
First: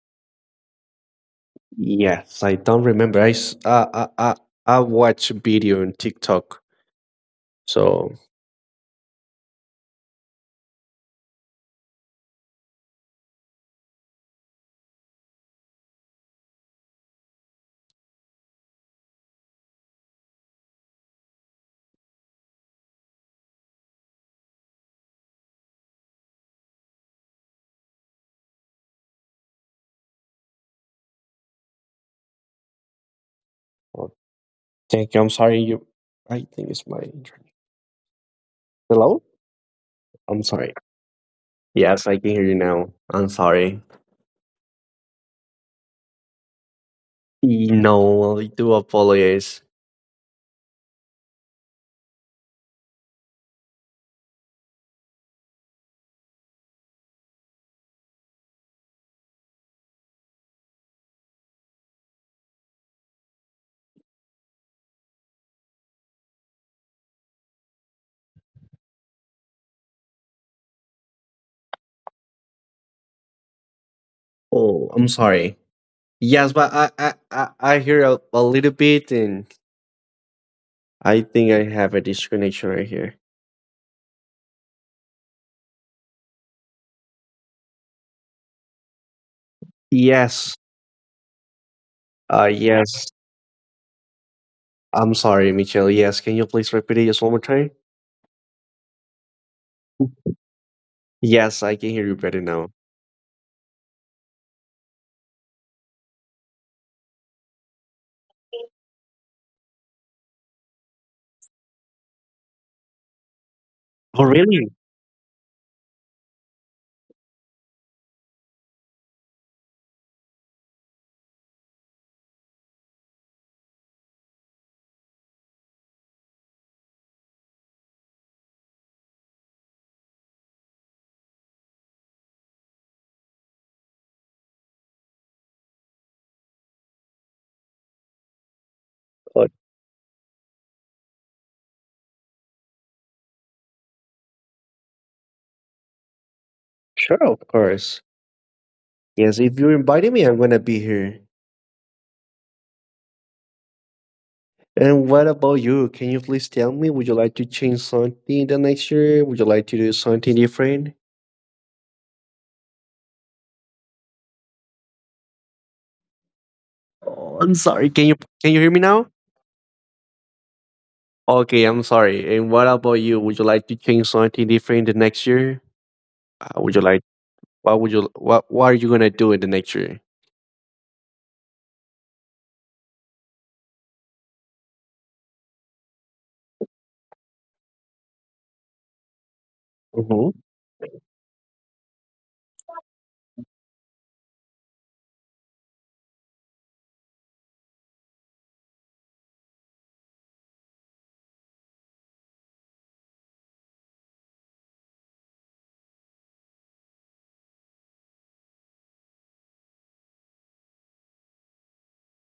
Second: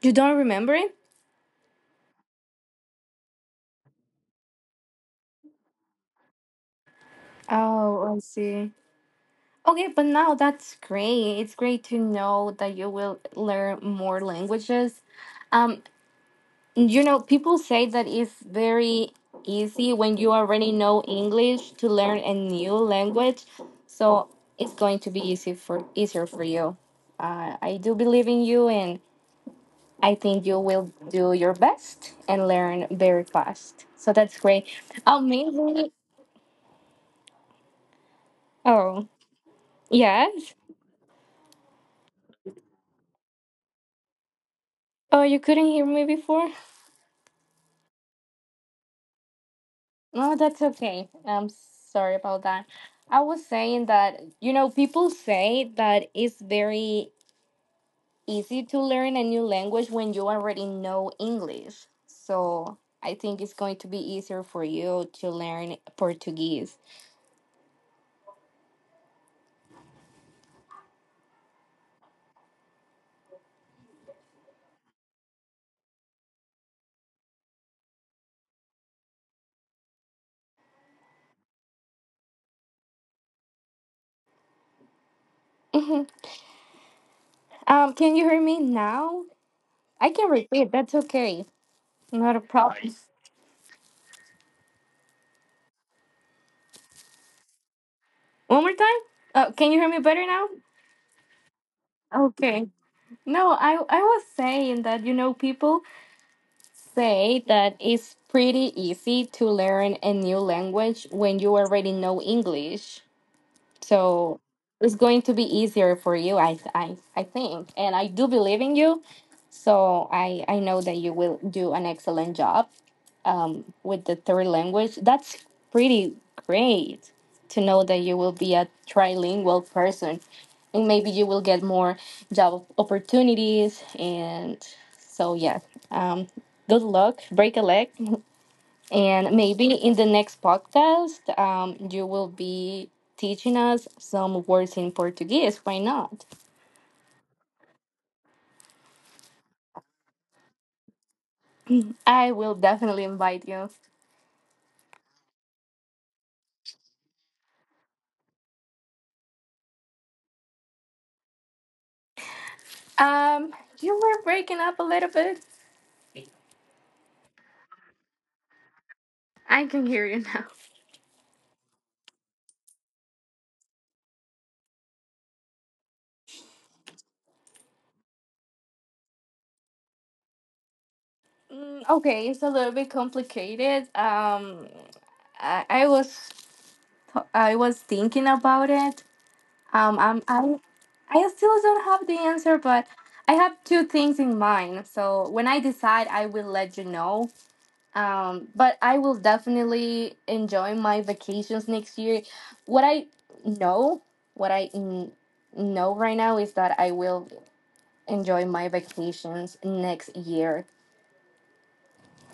You don't remember it? Yes, I don't remember. I s- I I I, I watch video on TikTok. So Oh, I see. Okay, but now that's great. It's great to know that you will learn more languages. Um, you know, people say that it's very easy when you already know English to learn a new language. So it's going to be easy for easier for you. Uh, I do believe in you, and I think you will do your best and learn very fast. So oh, that's great. thank you. I'm sorry. You, Amazing. I think it's my internet. Oh, Hello. I'm yes. sorry. Yes, I can hear you now. I'm sorry. Oh, you couldn't hear me before? E- No, I do apologize. No, that's okay. I'm sorry about that. I was saying that, you know, people say that it's very easy to learn a new language when you already know English. So I think it's going to be easier for you to learn Portuguese. Oh, I'm sorry. Yes, but I I I I hear a, a little bit, and I think I have a disconnection right here. Mhm. Um, can you hear me now? I can Yes. repeat. That's okay. Not a Uh, problem. yes. I'm sorry, Michelle. Yes, can you please repeat it just one more time? One more time? Uh, can you hear me better now? Yes, I can hear you better Okay. now. No, I, I was saying that, you know, people say that it's pretty easy to learn a new language when you already know English. Oh, So really? it's going to be easier for you, I I I think, and I do believe in you. So I I know that you will do an excellent job um, with the third language. That's pretty great to know that you will be a trilingual person, and maybe you will get more job opportunities. And so yeah, um, good luck. Break a leg, and Oh, maybe in the next podcast, um, you will be teaching us some words in Portuguese. Why not? sure, of course. Yes, if you're inviting me, I'm gonna be here. I will definitely invite you. And what about you? Can you please tell me? Would you like to change something the next year? Would you like to do something different? Um, you were breaking up a little bit. Oh, I'm sorry. Can you can you hear me now? I can hear you now. Okay, I'm sorry. And what about you? Would you like to change something different the next year? Uh, would you like? What would you? What What are you gonna do in the next year? Mm, okay, it's a little bit complicated. Um, I, I was I was thinking about it. Um, I'm, Hmm. I I still don't have the answer, but I have two things in mind. So when I decide, I will let you know. Um, but I will definitely enjoy my vacations next year. What I know, what I n- know right now is that I will enjoy my vacations next year.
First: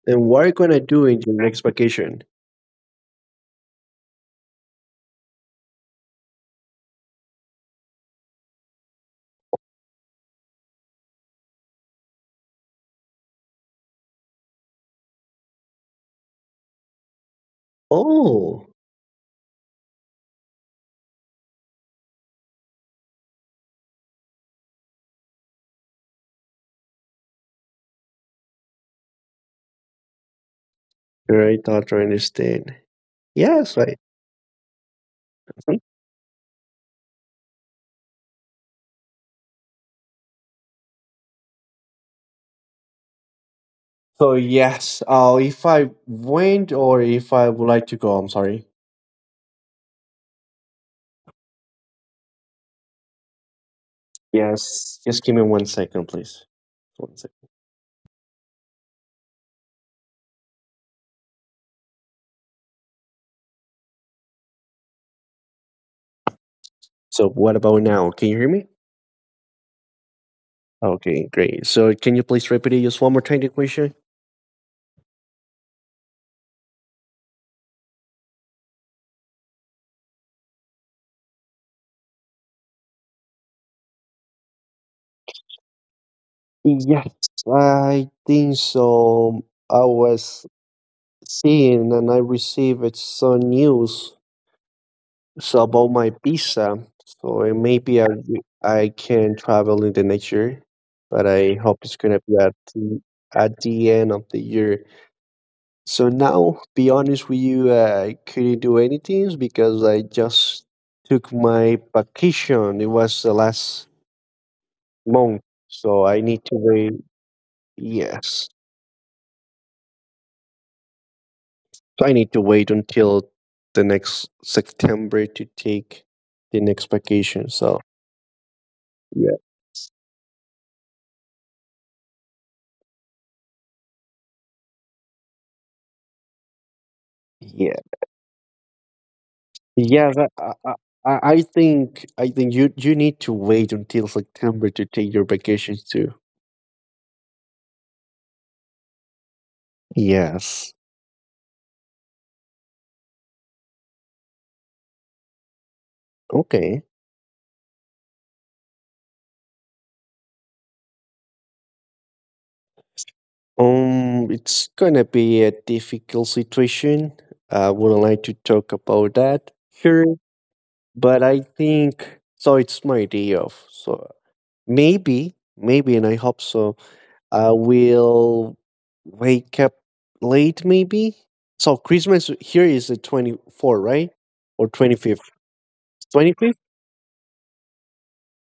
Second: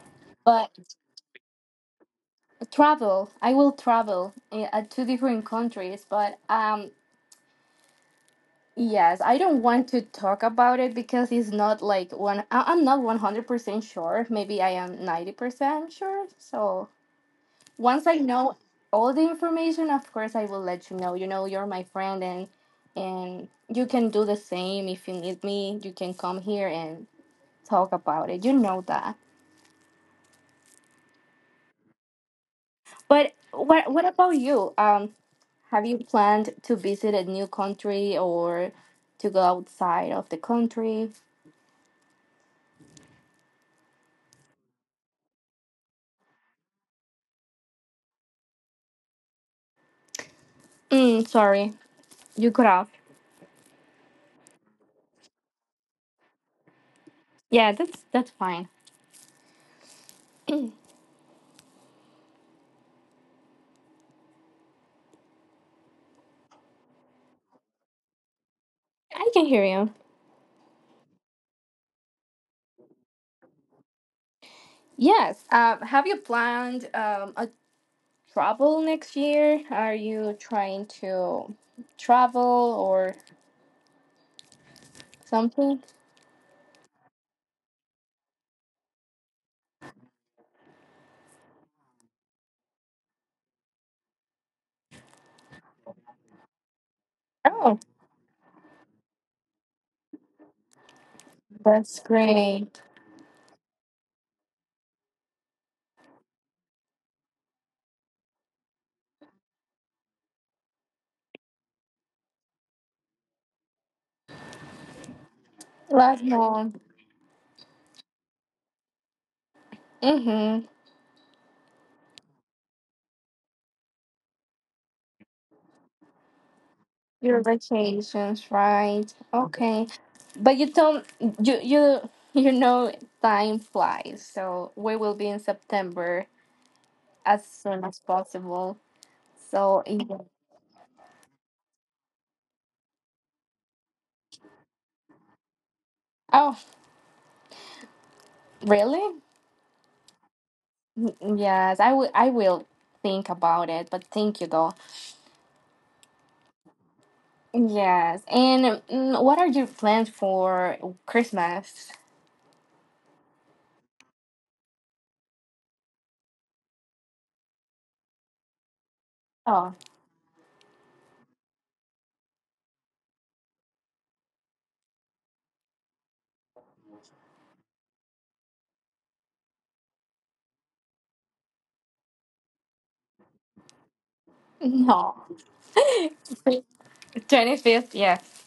And what are you But gonna do in your next vacation? travel, I will travel I- at two different countries. But um, yes, I don't want to talk about it because it's not like one. I- I'm not one hundred percent sure. Maybe I am ninety percent sure. So once I know Oh, all the information, of course I will let you know. You know, you're my friend and and you can do the same if you need me. You can come here and talk about it. You know that. right. Thought I totally understand. But Yes, what I. what about you? Um, Mhm. have you planned to visit a new country or to go outside of the country? So yes, uh, if I went or if I would like to go, I'm sorry. Mm, sorry, you cut off. Yes, just give me one second, please. One second. Yeah, that's that's fine. So what about now? Can you hear me? I can hear you. Okay, great. So can you please repeat it just one more time, the question? Yes. Uh, have you planned um, a travel next year? Are you trying to travel or something? Yes, I think so. I was seeing and I received some news so about my visa. So uh, Oh, maybe I, I can travel in the next year, but I hope it's that's gonna be at great. the, at the end of the year. So now, be honest with you, uh, I couldn't do anything because I just took my vacation. It was the last month, so I Last need to month. wait. Yes, Mm-hmm. so I need to wait until the next September to take the next Your vacation. So vacations, right? yeah, Okay. But you don't you you you know time flies, so we will be in September as yeah, soon as possible. So yeah. yeah. That, I, I, I I think I think you you need to wait until September to take your vacations too. Oh, really? Yes. Mm, yes, I will I will think about it, but thank you though. Okay. Yes. And mm, what are your plans for Christmas? Um, it's gonna be a difficult situation. I wouldn't like to talk about that Oh, here, but I think so. It's my day off, so maybe, maybe, and I hope so. I will wake up late, maybe. So Christmas here is the twenty four, right, or twenty no. fifth? Twenty fifth? twenty-fifth, yes.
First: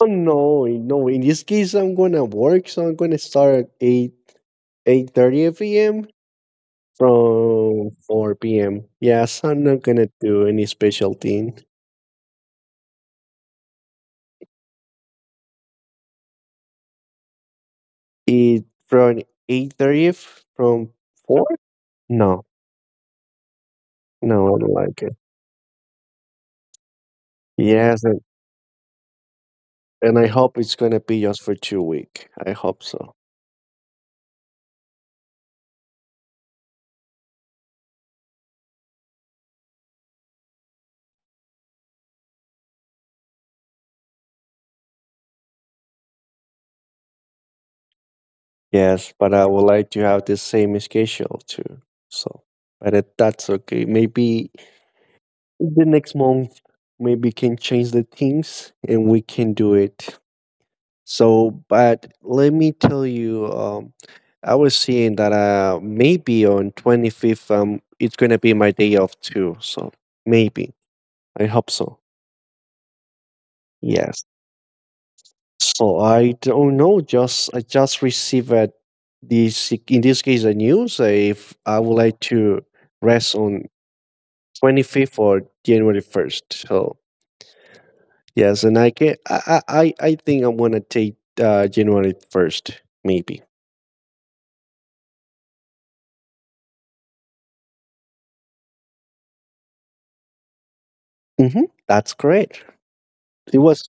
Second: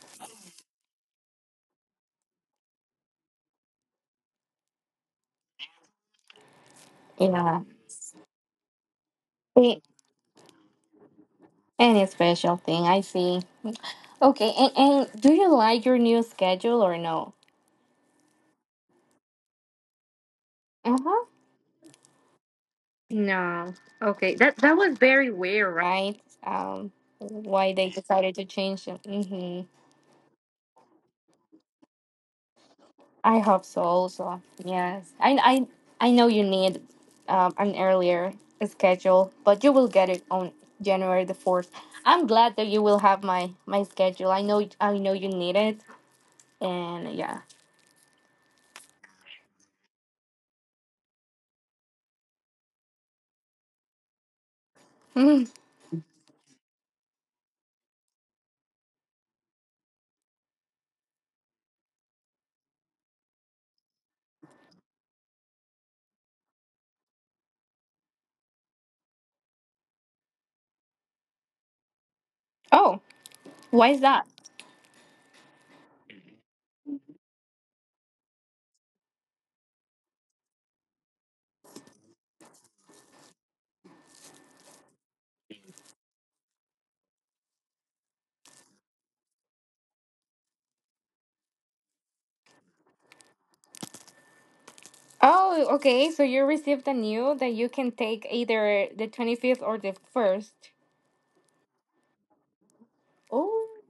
Oh no, no. In this case, I'm gonna work, so I'm gonna start at eight eight thirty p m Yeah. from four p m. Yes, I'm A- not gonna do any special thing. Any special thing, I see. Okay, and, and do you like your new schedule or no? Eat from eight thirty from Uh-huh. four? No, No. Okay, no, that I don't that was like it. very weird, right? Um, why they Yes, and, decided to change it. Mm-hmm. and I hope it's gonna be just for two week. I hope so. I hope so also. Yes. I I I know you need um, an earlier schedule, but you will get it on January the fourth. I'm glad that you will have my my schedule. I know I know you need it and yeah. Yes, but I would like to have the same schedule too. So, but it, that's okay. Maybe Mhm. the next month, maybe can change the things and we can do it. So, but let me tell you, um, I was seeing that uh, maybe on twenty fifth, um, it's going to be my day off too. So maybe I hope so. Oh, why is Yes. that? So I don't know. Just I just received a, this in this case a news, uh, if I would like to rest on twenty fifth or January first. So yes, and I can I I I I think I'm gonna take uh, January first maybe. Oh, okay. So you received a new that you can take either the twenty-fifth or the first. Mm-hmm. That's great. It Oh. was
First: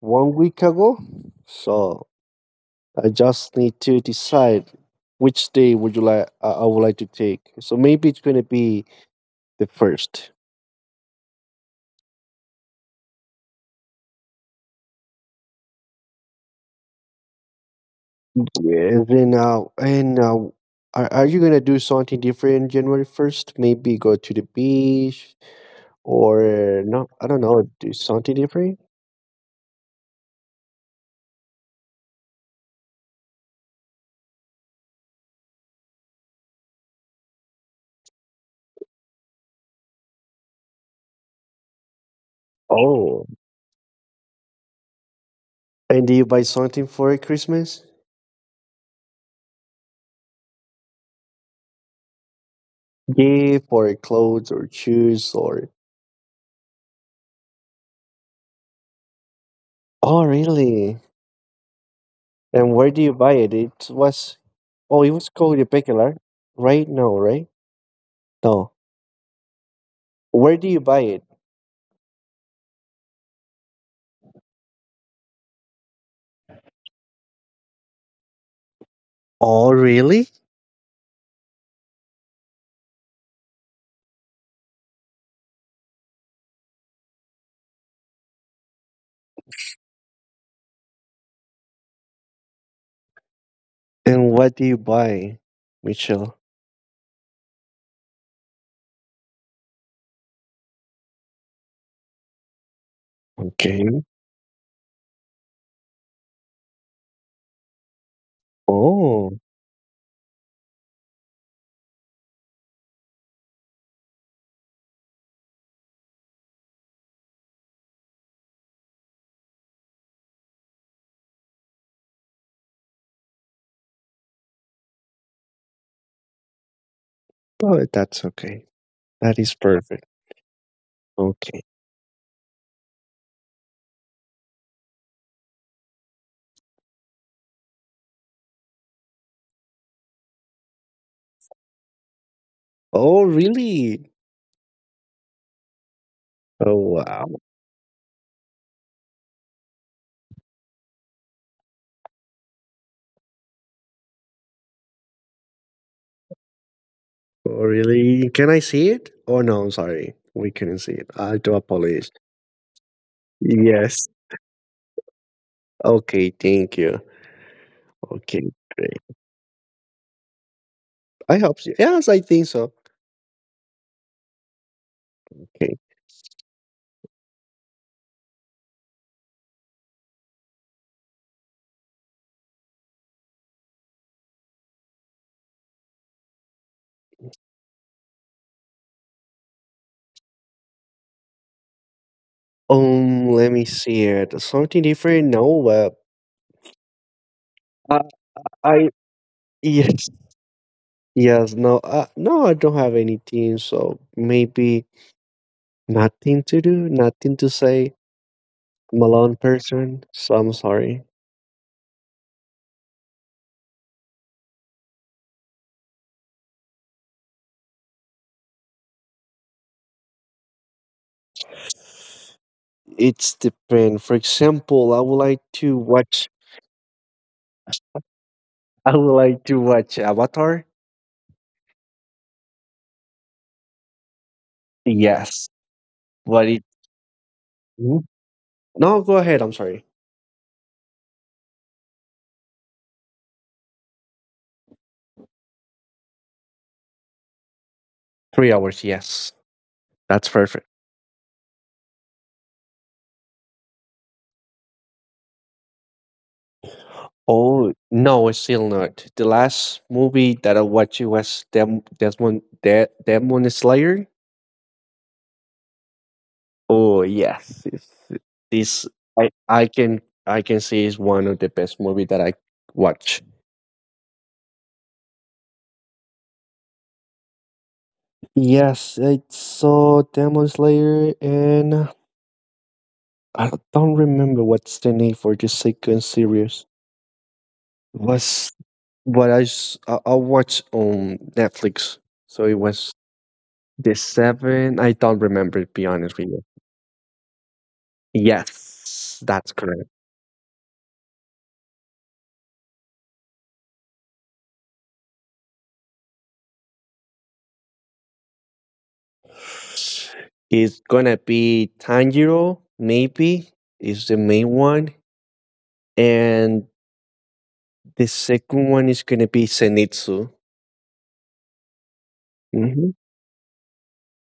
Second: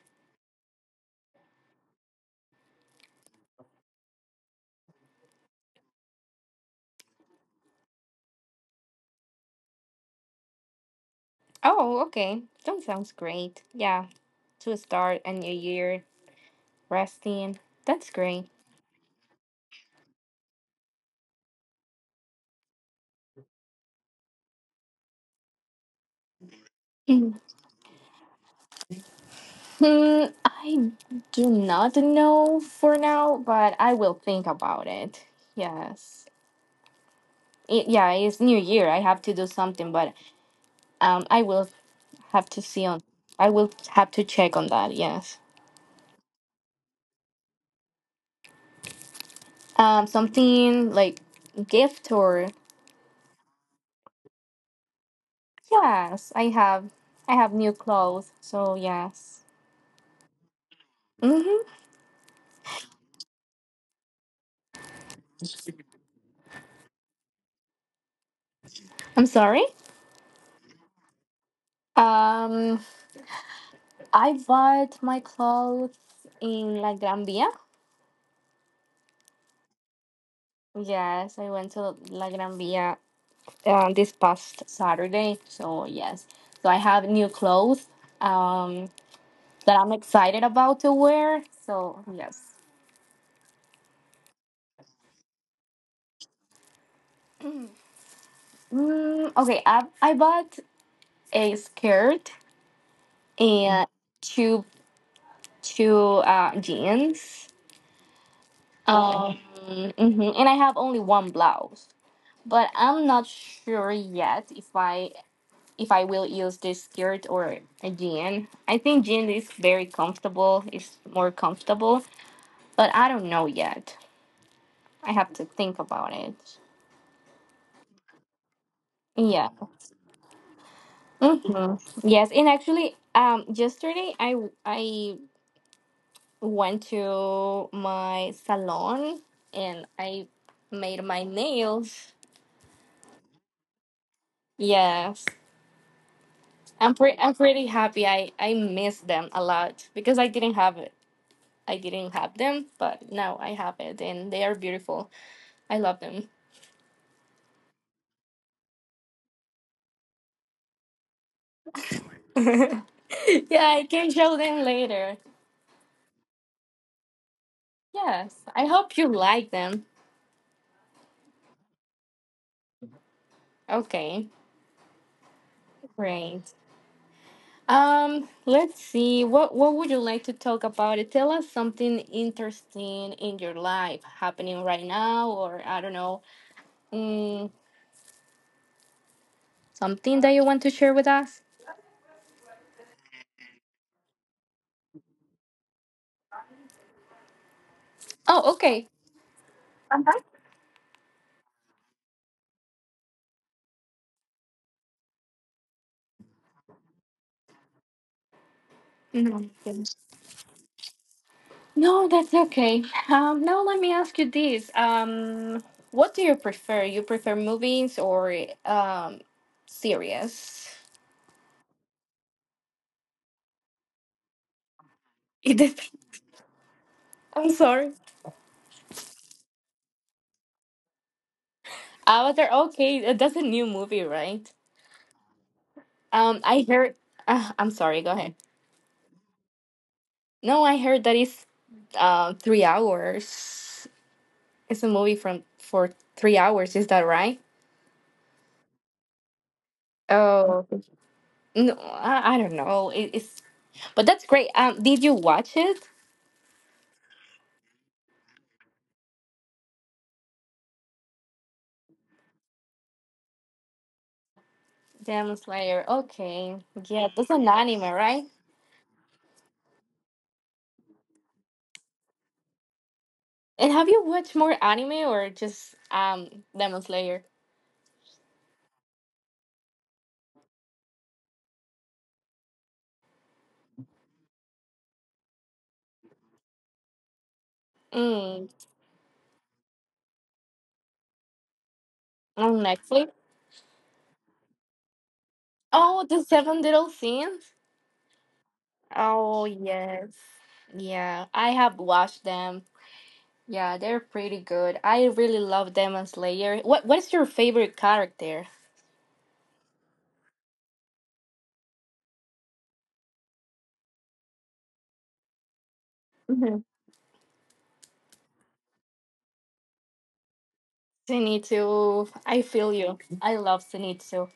one week ago. So I just need to decide which day would you like, I I would like to take. So maybe it's gonna be the first. Oh, okay. That sounds great. Yeah, to start a new year resting. That's great. Yeah. And then, uh, and uh, are are you gonna do something different January first? Maybe go to the beach or no? I don't know. Do something different. Hmm, I do not know for now, but I will think about it. Yes. It, yeah, it's New Year. I have to do something, but um, I will have to see on. Oh, I will have to check on that. Yes. and do you buy something for Christmas? Um, something like gift or Gift or clothes or shoes or? yes, I have. I have new clothes, so yes. Oh, really? Mm-hmm. And where do you buy it? It was, oh, it was called a peculiar, right? No, right? No. I'm sorry. Where do you buy it? Um, I bought my clothes in La Gran Via. Oh, really? Yes, I went to La Gran Via um, this past Saturday. So yes, so I have new clothes um, that I'm excited about to wear. So yes, And what do you buy, Michelle? mm, okay. I I bought a skirt and Okay. two two uh, jeans. Oh, Um, mhm, and I have only one blouse, but I'm not sure yet if I if I will use this skirt or a jean. I think jean is very comfortable. It's more comfortable but I don't know yet. I have to think about it. oh, that's okay. That Yeah. is perfect. Okay. hmm Yes, and actually, um, yesterday I w- I went to my salon and I made my nails. Oh, really? Yes, Oh, I'm pretty I'm wow. pretty happy. I I miss them a lot because I didn't have it. I didn't have them, but now I have it, and they are beautiful. I love them. Oh, really? Can I see it? Oh, no, I'm sorry. We couldn't see it. I do apologize. yeah, I Yes. can show them later. Okay, thank you. Okay, Yes, I hope great. you like them. I hope so. Yes, I think so. Okay, Okay. great. Um, let's see. What what would you like to talk about? It tell us something interesting in your life happening right now, or I don't know, mm, something that you want to share with us. Um, let me see it. Something different? No, uh, Oh, I, okay. I, yes. Uh-huh. Yes, no, uh, no, I don't have anything, so maybe nothing to do, nothing to say. Malone Mhm. person, so I'm sorry. No, that's okay. Um, now let me ask you this. Um, what do you prefer? You prefer movies or um series? It's depend. For example, I would like It to depends. watch. I'm sorry. I would like to watch Avatar. Avatar. Okay, uh, that's a new movie, right? Yes, Um, but it. I heard. Uh, I'm Hmm? sorry. Go ahead. No, go ahead. I'm sorry. No, I heard that it's uh, three hours. It's a movie from for three hours. Is that right? Three hours. Yes, that's Oh perfect. no, I, I don't know. It, it's but that's great. Um, did you watch it? Oh no, it's still not. The last movie that I watched it was Dem Desmond De Demon Slayer. Demon Slayer. Okay, yeah, Oh that's an yes, anime, it's, right? this I I can I can say is one of the best movie that I watch. And have you watched more anime or just um Demon Slayer? Yes, I saw Demon Slayer, and I don't remember what's the name for the second series. Mm, Was what I s- I I watched on Netflix. So on it was Netflix. the seven. I don't remember. To be Oh, honest the with you. Seven Little Sins. Yes, Oh that's correct. yes. Yeah, I have watched them. Yeah, they're pretty good. I really love them as Slayer. What What is your favorite character? It's gonna be Tanjiro. Maybe is the main one, Mm-hmm. and the second one is gonna be Zenitsu. Zenitsu. I feel Mhm. you. I love Zenitsu.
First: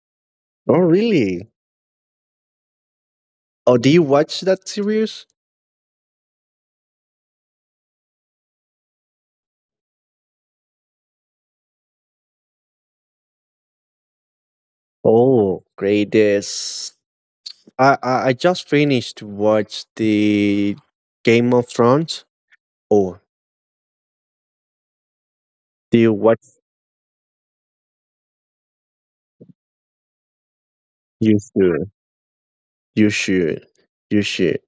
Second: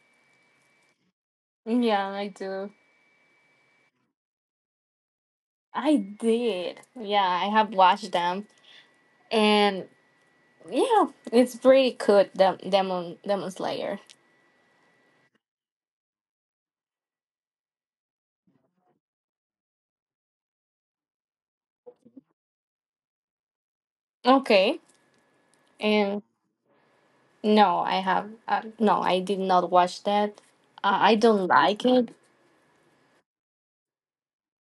Oh, really? Yeah, I do. Oh, do you watch that series? I did. Yeah, I have watched them, and yeah, it's pretty good. Dem- Demon Demon Slayer. Oh, great! This I, I I just finished to watch the Game of Thrones. Oh, Okay, do you and watch? no, I have uh, no, I did not watch that. Uh, I You don't like should. it. You should. You should.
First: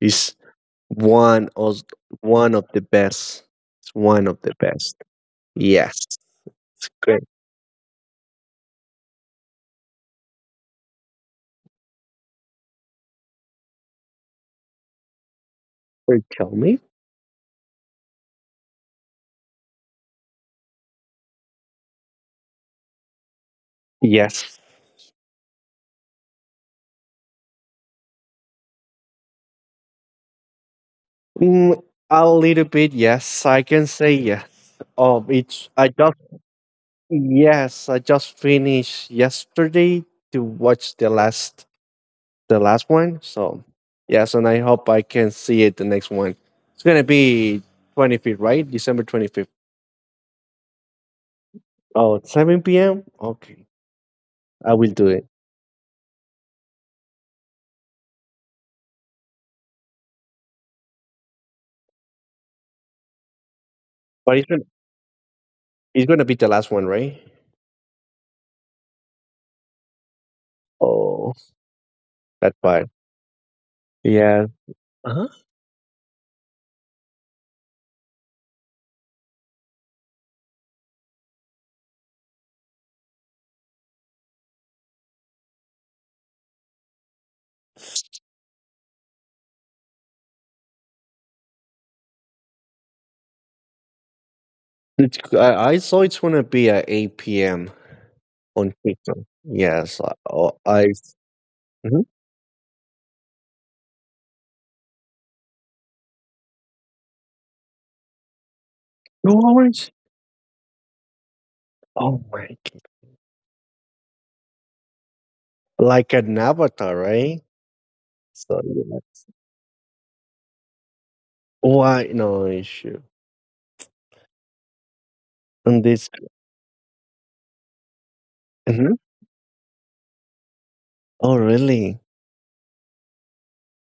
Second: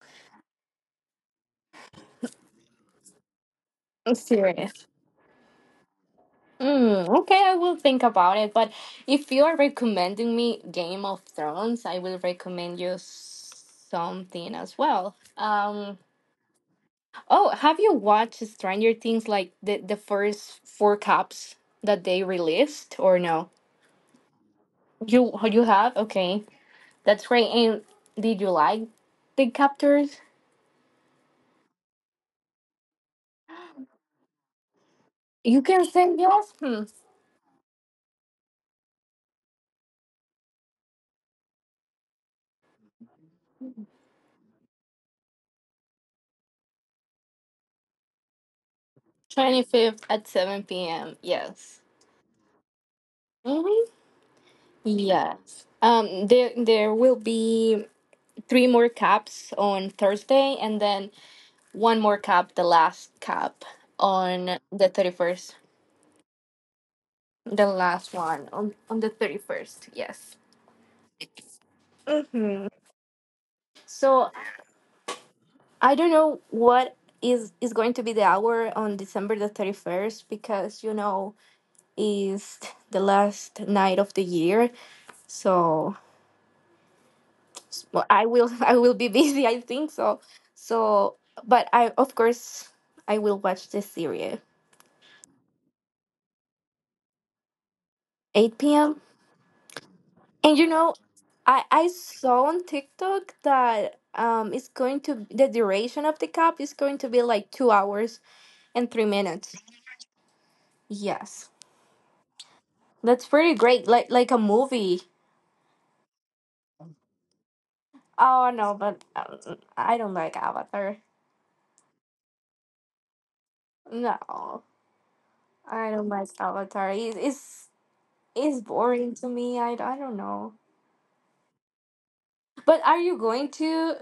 It's one of one of the best. It's I'm one of the serious. best. Yes, it's Mm, great. okay, I will think about it. But if you are recommending me Game of Thrones, I will recommend you s- something as well. Um, Wait, tell me. oh, have you watched Stranger Things, like the, the first four cups that they released, or no? Yes. You oh, you have? Okay, that's great. And did you like the captors? Mm, a little bit. Yes, I can say yes. Oh, You it's can I just send yours. Hmm. yes, I just finished yesterday to watch the last the last one. So yes, and I hope I can see it the next one. It's gonna be twenty fifth, right? December twenty fifth. twenty-fifth at seven p m. Yes. Oh, it's seven p.m. Okay, Mm-hmm. I will do it. Yes. Um, there there will be three more caps on Thursday and then one more cap, the last cap But it's on gonna, the thirty-first. it's gonna be the last one, right? The last one on, on the thirty-first, yes. Oh, that hmm part. So Yeah. Uh-huh. I don't know what is is going to be the hour on December the thirty-first because you know is the last night of the year. So s- well, I will I will be busy, I think so. So but I, of course, I will watch this series. It's, I, I saw it's gonna be at eight p.m. on eight p m. TikTok. Yes. I. Oh, And you I. know, I I Mhm. saw on TikTok that um it's going to, the duration of the cup is going to be like two hours and three Two minutes. hours. Yes, Oh my. that's pretty great. Like like a movie. Like an Avatar, right? Oh So, no, yeah. but um, I don't like Avatar. Why? No issue. No, On I don't this. like Avatar. It, it's it's Mhm. boring to me. I, I don't know. Oh, really? But are you going to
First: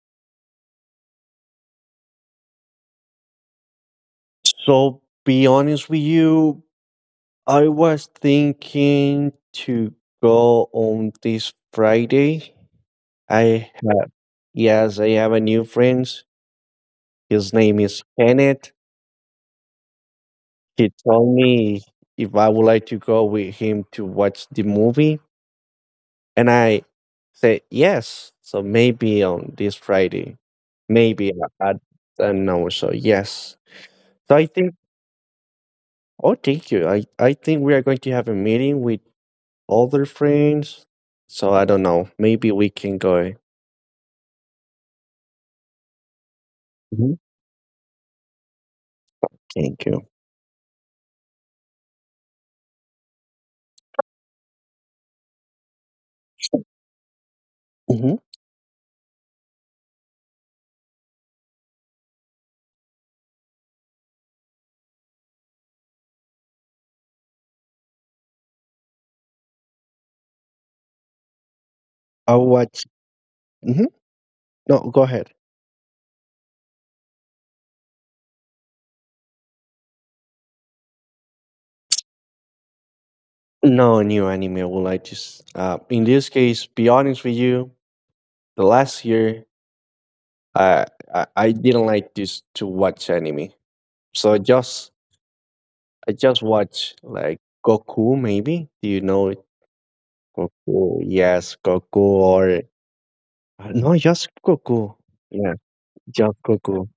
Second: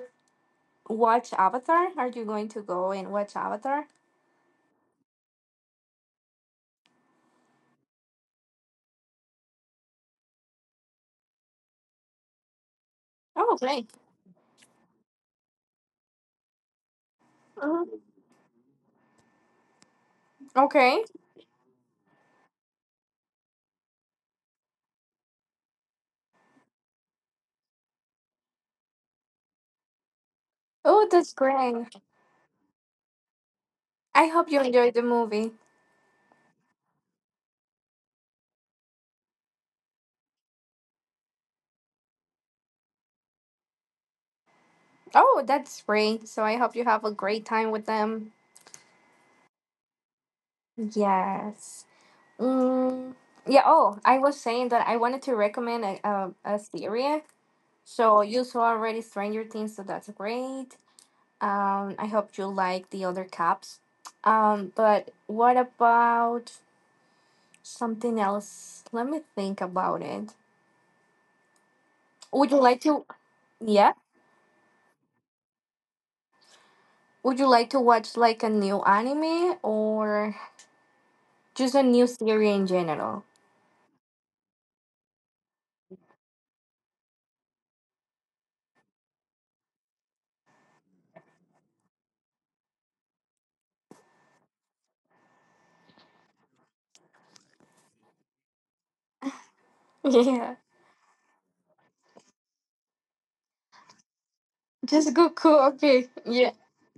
watch Avatar? Are you going to go and watch Avatar? So, be honest with you, I was thinking to go on this Friday. Oh, I okay. have, yes, I have a new friend. His name Mhm. is Kenneth. He Okay. told me if I would like to go with him to watch the movie. And I said, yes. So maybe on this Friday, Oh, maybe that's at great. an hour. So yes. I So I hope you think, enjoyed the movie. oh, thank you. I, I think we are going to have a meeting with other friends. So I don't know. Maybe we can go. Oh, that's great. So I hope you have a Mhm. great time with them. Thank you. Yes. Mm, yeah. Oh, I was saying that I wanted to recommend a, a, a series. Mm-hmm. So you saw already Stranger Things, so that's great. Um, I hope you like the other caps. Um, but what about something else? Let me think about it. I'll Would you like watch. to? Hmm. Yeah. No, go ahead. Would you like to watch like a new anime or? Choose a new theory in general. No new anime. I would like to. S- Uh, in this case, be honest with you. The last year, I I, I didn't like this to watch anime. So just I just watch like Goku, maybe. Do you know it? Yeah. Goku? Yes, Goku, or uh, no, just Goku. Just Goku, Yeah, okay. just Yeah. Goku.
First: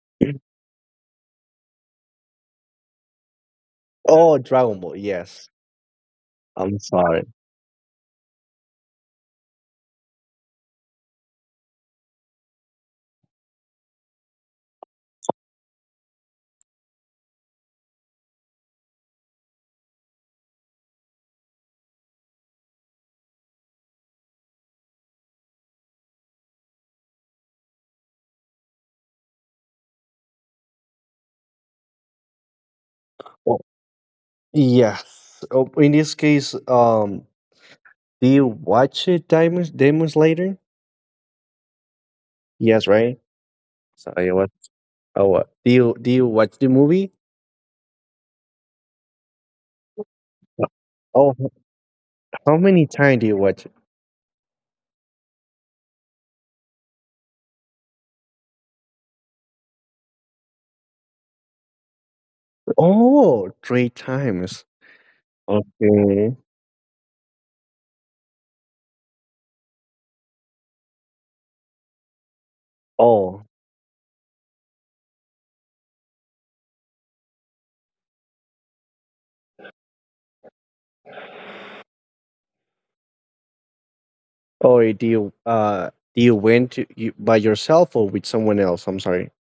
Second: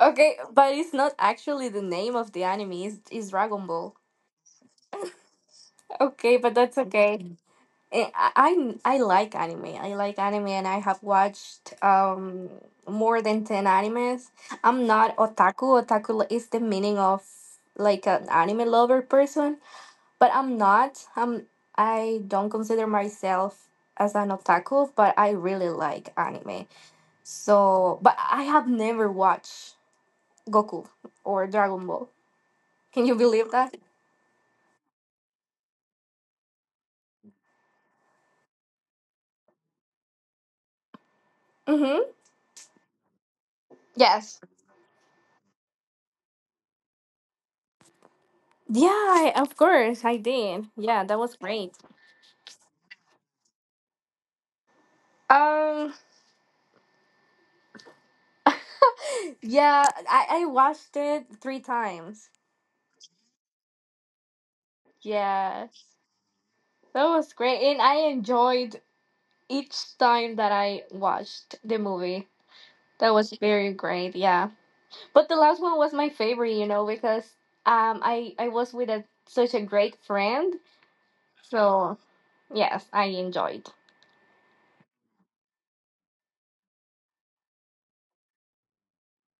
Okay, but it's not actually the name of the anime, it's, it's Dragon Ball. Oh, Dragon Ball. Yes. Okay, but that's I'm sorry. okay. Eh, I, I I like anime. I like anime and I have watched um more than ten animes. I'm not otaku. Otaku li- is the meaning of like an anime lover person, but I'm not. I'm I don't consider myself as an otaku, but I really like anime. So, but I have never watched Goku or Dragon Ball. Can you believe Oh, that? yes. Oh, in this case, um, do you watch it, Demon Demon Slayer? Mm-hmm. Yes, right. So I Yes. watch. Oh, what? Do you do you watch the movie? Yeah, I- of course I No. did. Yeah, that Oh, was h- great. how many times do you watch it? Um, yeah, I I watched it three times. Oh, three times. Yes, Okay. that was great, and I enjoyed each time that I watched the movie. That was Oh. very great. Yeah, but the last one was my favorite, you know, because um, I I was with a such a great friend, so. Yes, I enjoyed. Oh, do you uh do you went to you, by yourself or with someone else? I'm sorry.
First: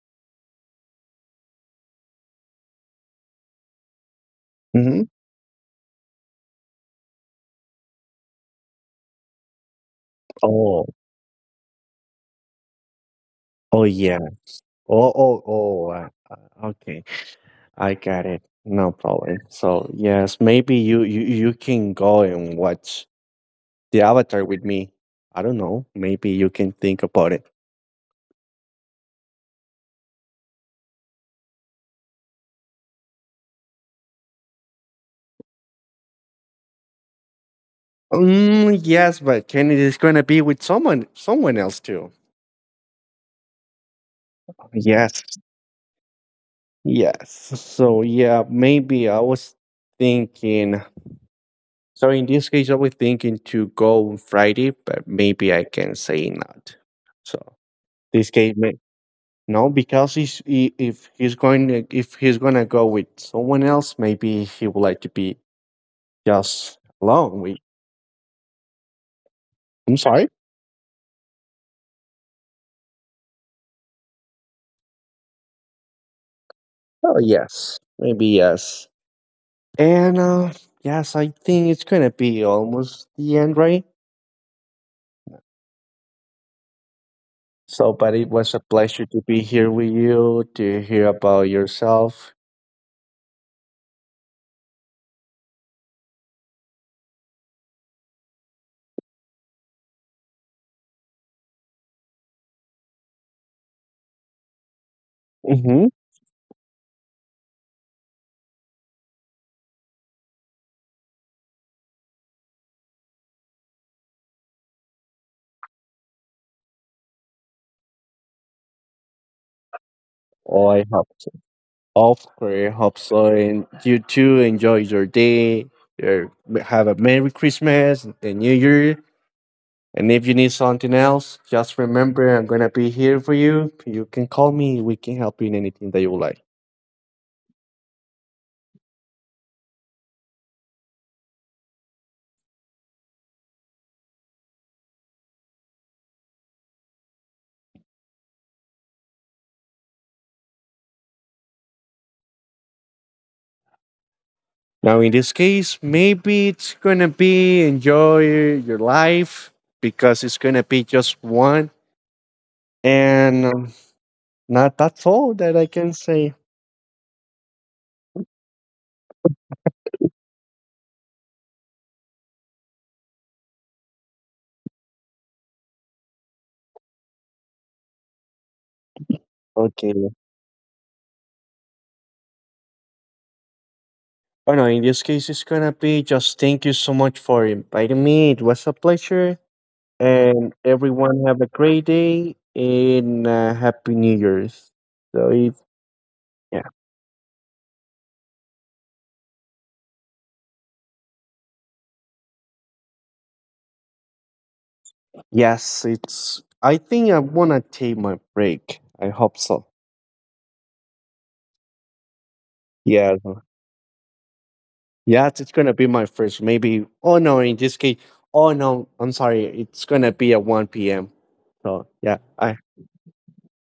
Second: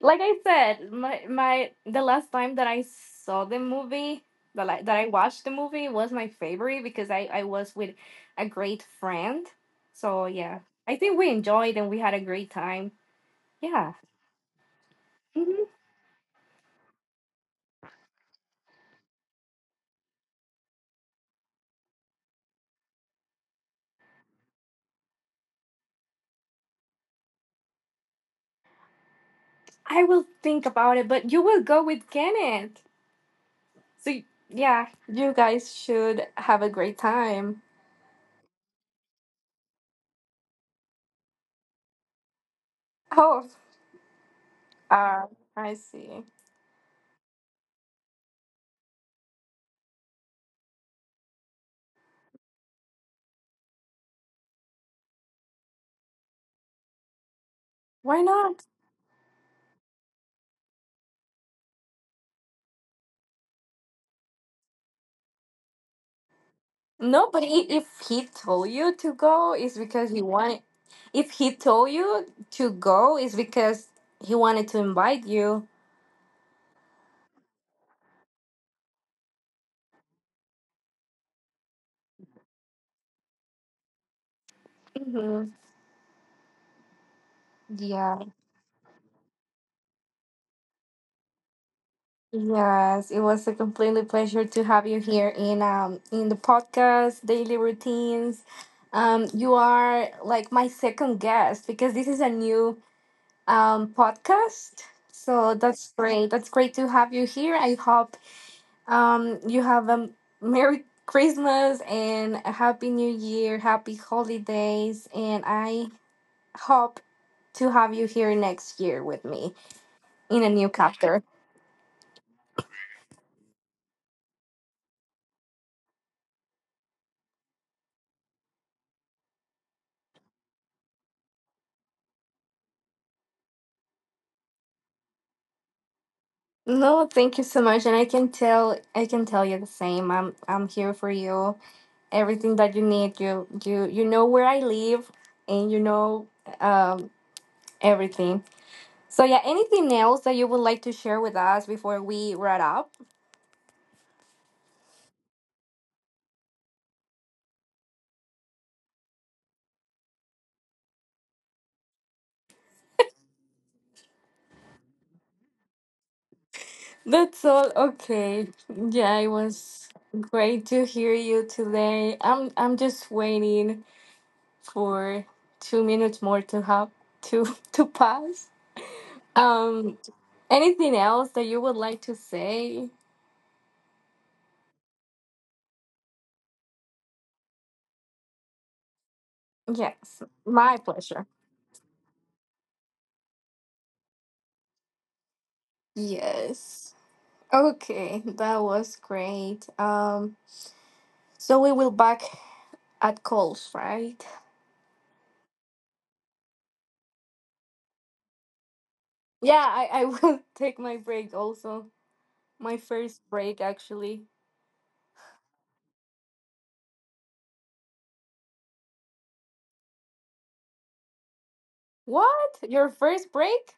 Like I said, my my the last time that I saw the movie, the la- that Hmm. I watched the movie was my favorite because I I was with a great friend. So yeah, Oh, I think we enjoyed and we had a great time. oh Yeah, yeah. Oh, oh, hmm oh. Uh, uh, okay, I got it. No problem. So yes, maybe you you you can go and watch the Avatar with me. I don't know. Maybe you can think about it. I will think about it, but you will go with Kenneth. So y- yeah, you guys should have a great time. Mm, yes, but Kenny is gonna be with someone someone else too. Oh, uh, Yes. I see. Yes. So yeah, maybe I was thinking. So in this case, I was thinking to go on Friday, but maybe I can say not. So Why this case, not? may, no, because he's, he, if he's going if he's gonna go with someone else, maybe he would like to be just No, alone. but With. I if he told you to go, it's I'm because he sorry. wanted. If he told you to go, it's because he wanted to invite you. Oh yes, maybe yes. And uh, yes, I think it's gonna be almost the end, right? Hmm So, but Yeah. it was a pleasure to be here with you to hear about yourself. Yes, it was a completely pleasure to have you here in um in the podcast Daily Routines. Um, you are like my second guest because this is a new um podcast. So Mm-hmm. that's great. That's great to have you here. I hope. Um, you have a Merry Christmas and a Happy New Year, Happy Holidays, and I hope to have you here next year with me in a Oh, new I hope. chapter. Of course, hope so. And you too, enjoy your day. Your, have a Merry Christmas and New Year. And if you need something else, just remember I'm going to be here for you. You can call me. We can help you in anything that you would like. No, thank you so much, and I can tell I can tell you the same. I'm I'm here for you. Everything that you need, you you you know where I live, and you know um everything. So yeah, anything else that you would like to share with us before we wrap up? Now, in this case, maybe it's going to be enjoy your life because it's going to be just one. And um, not that's all that I can say. That's all. Okay. Yeah, it was great to hear you today. I'm I'm just waiting for two minutes more to have to to pass. Okay. Um, anything else that you would like to say? Oh no, in this case, it's gonna be just thank you so much for inviting me. It was a pleasure. Yes, And my everyone pleasure. have a great day and uh, happy New Year's. So it, yeah, Yes. Okay, that was great. Um, so we will back at calls, right? yes, it's. I think I wanna take my break. I hope Yeah, so. I I will take my break also. My Yeah. first break actually. Yeah, it's gonna be my first. Maybe. Oh no, in this case. Oh no, I'm sorry. It's gonna be at one p.m. So yeah, What? I. Your first break?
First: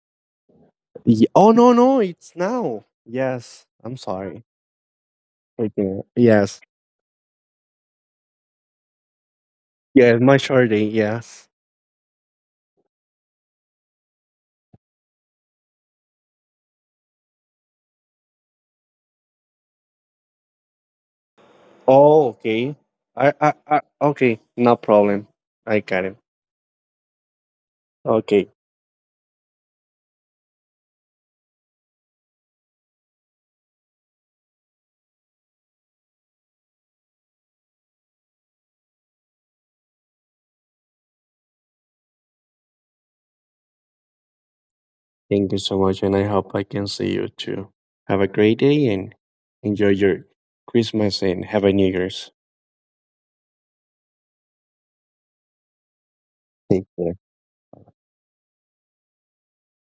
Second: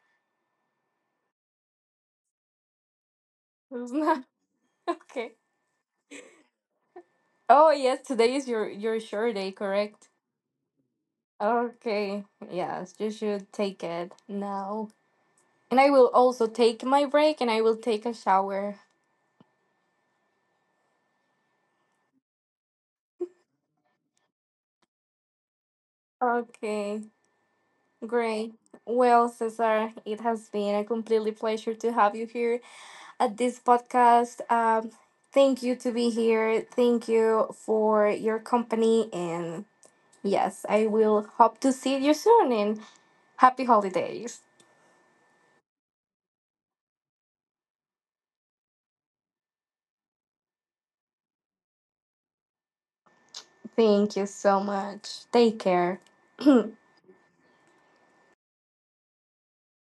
ye- Oh no, no, it's now. Yes, It's I'm not sorry. okay. Okay. Yes. Oh yes, today is your your sure day, correct? Yeah, my short day. Yes. Okay. Yes, you should take it now. And I will also take my break and I will take a shower. Oh, okay. I, I, I. Okay, no problem. I got it. Okay, Okay. great. Well, Cesar, it has been a completely pleasure to have you here at this podcast. Um, thank you to be here. Thank you for your company, and yes, I will hope to see you soon and Happy holidays. Thank you so much, and I hope I can see you too. Have a great day and enjoy your Christmas and have a New Year's. Thank you so much. Take care. Thank you.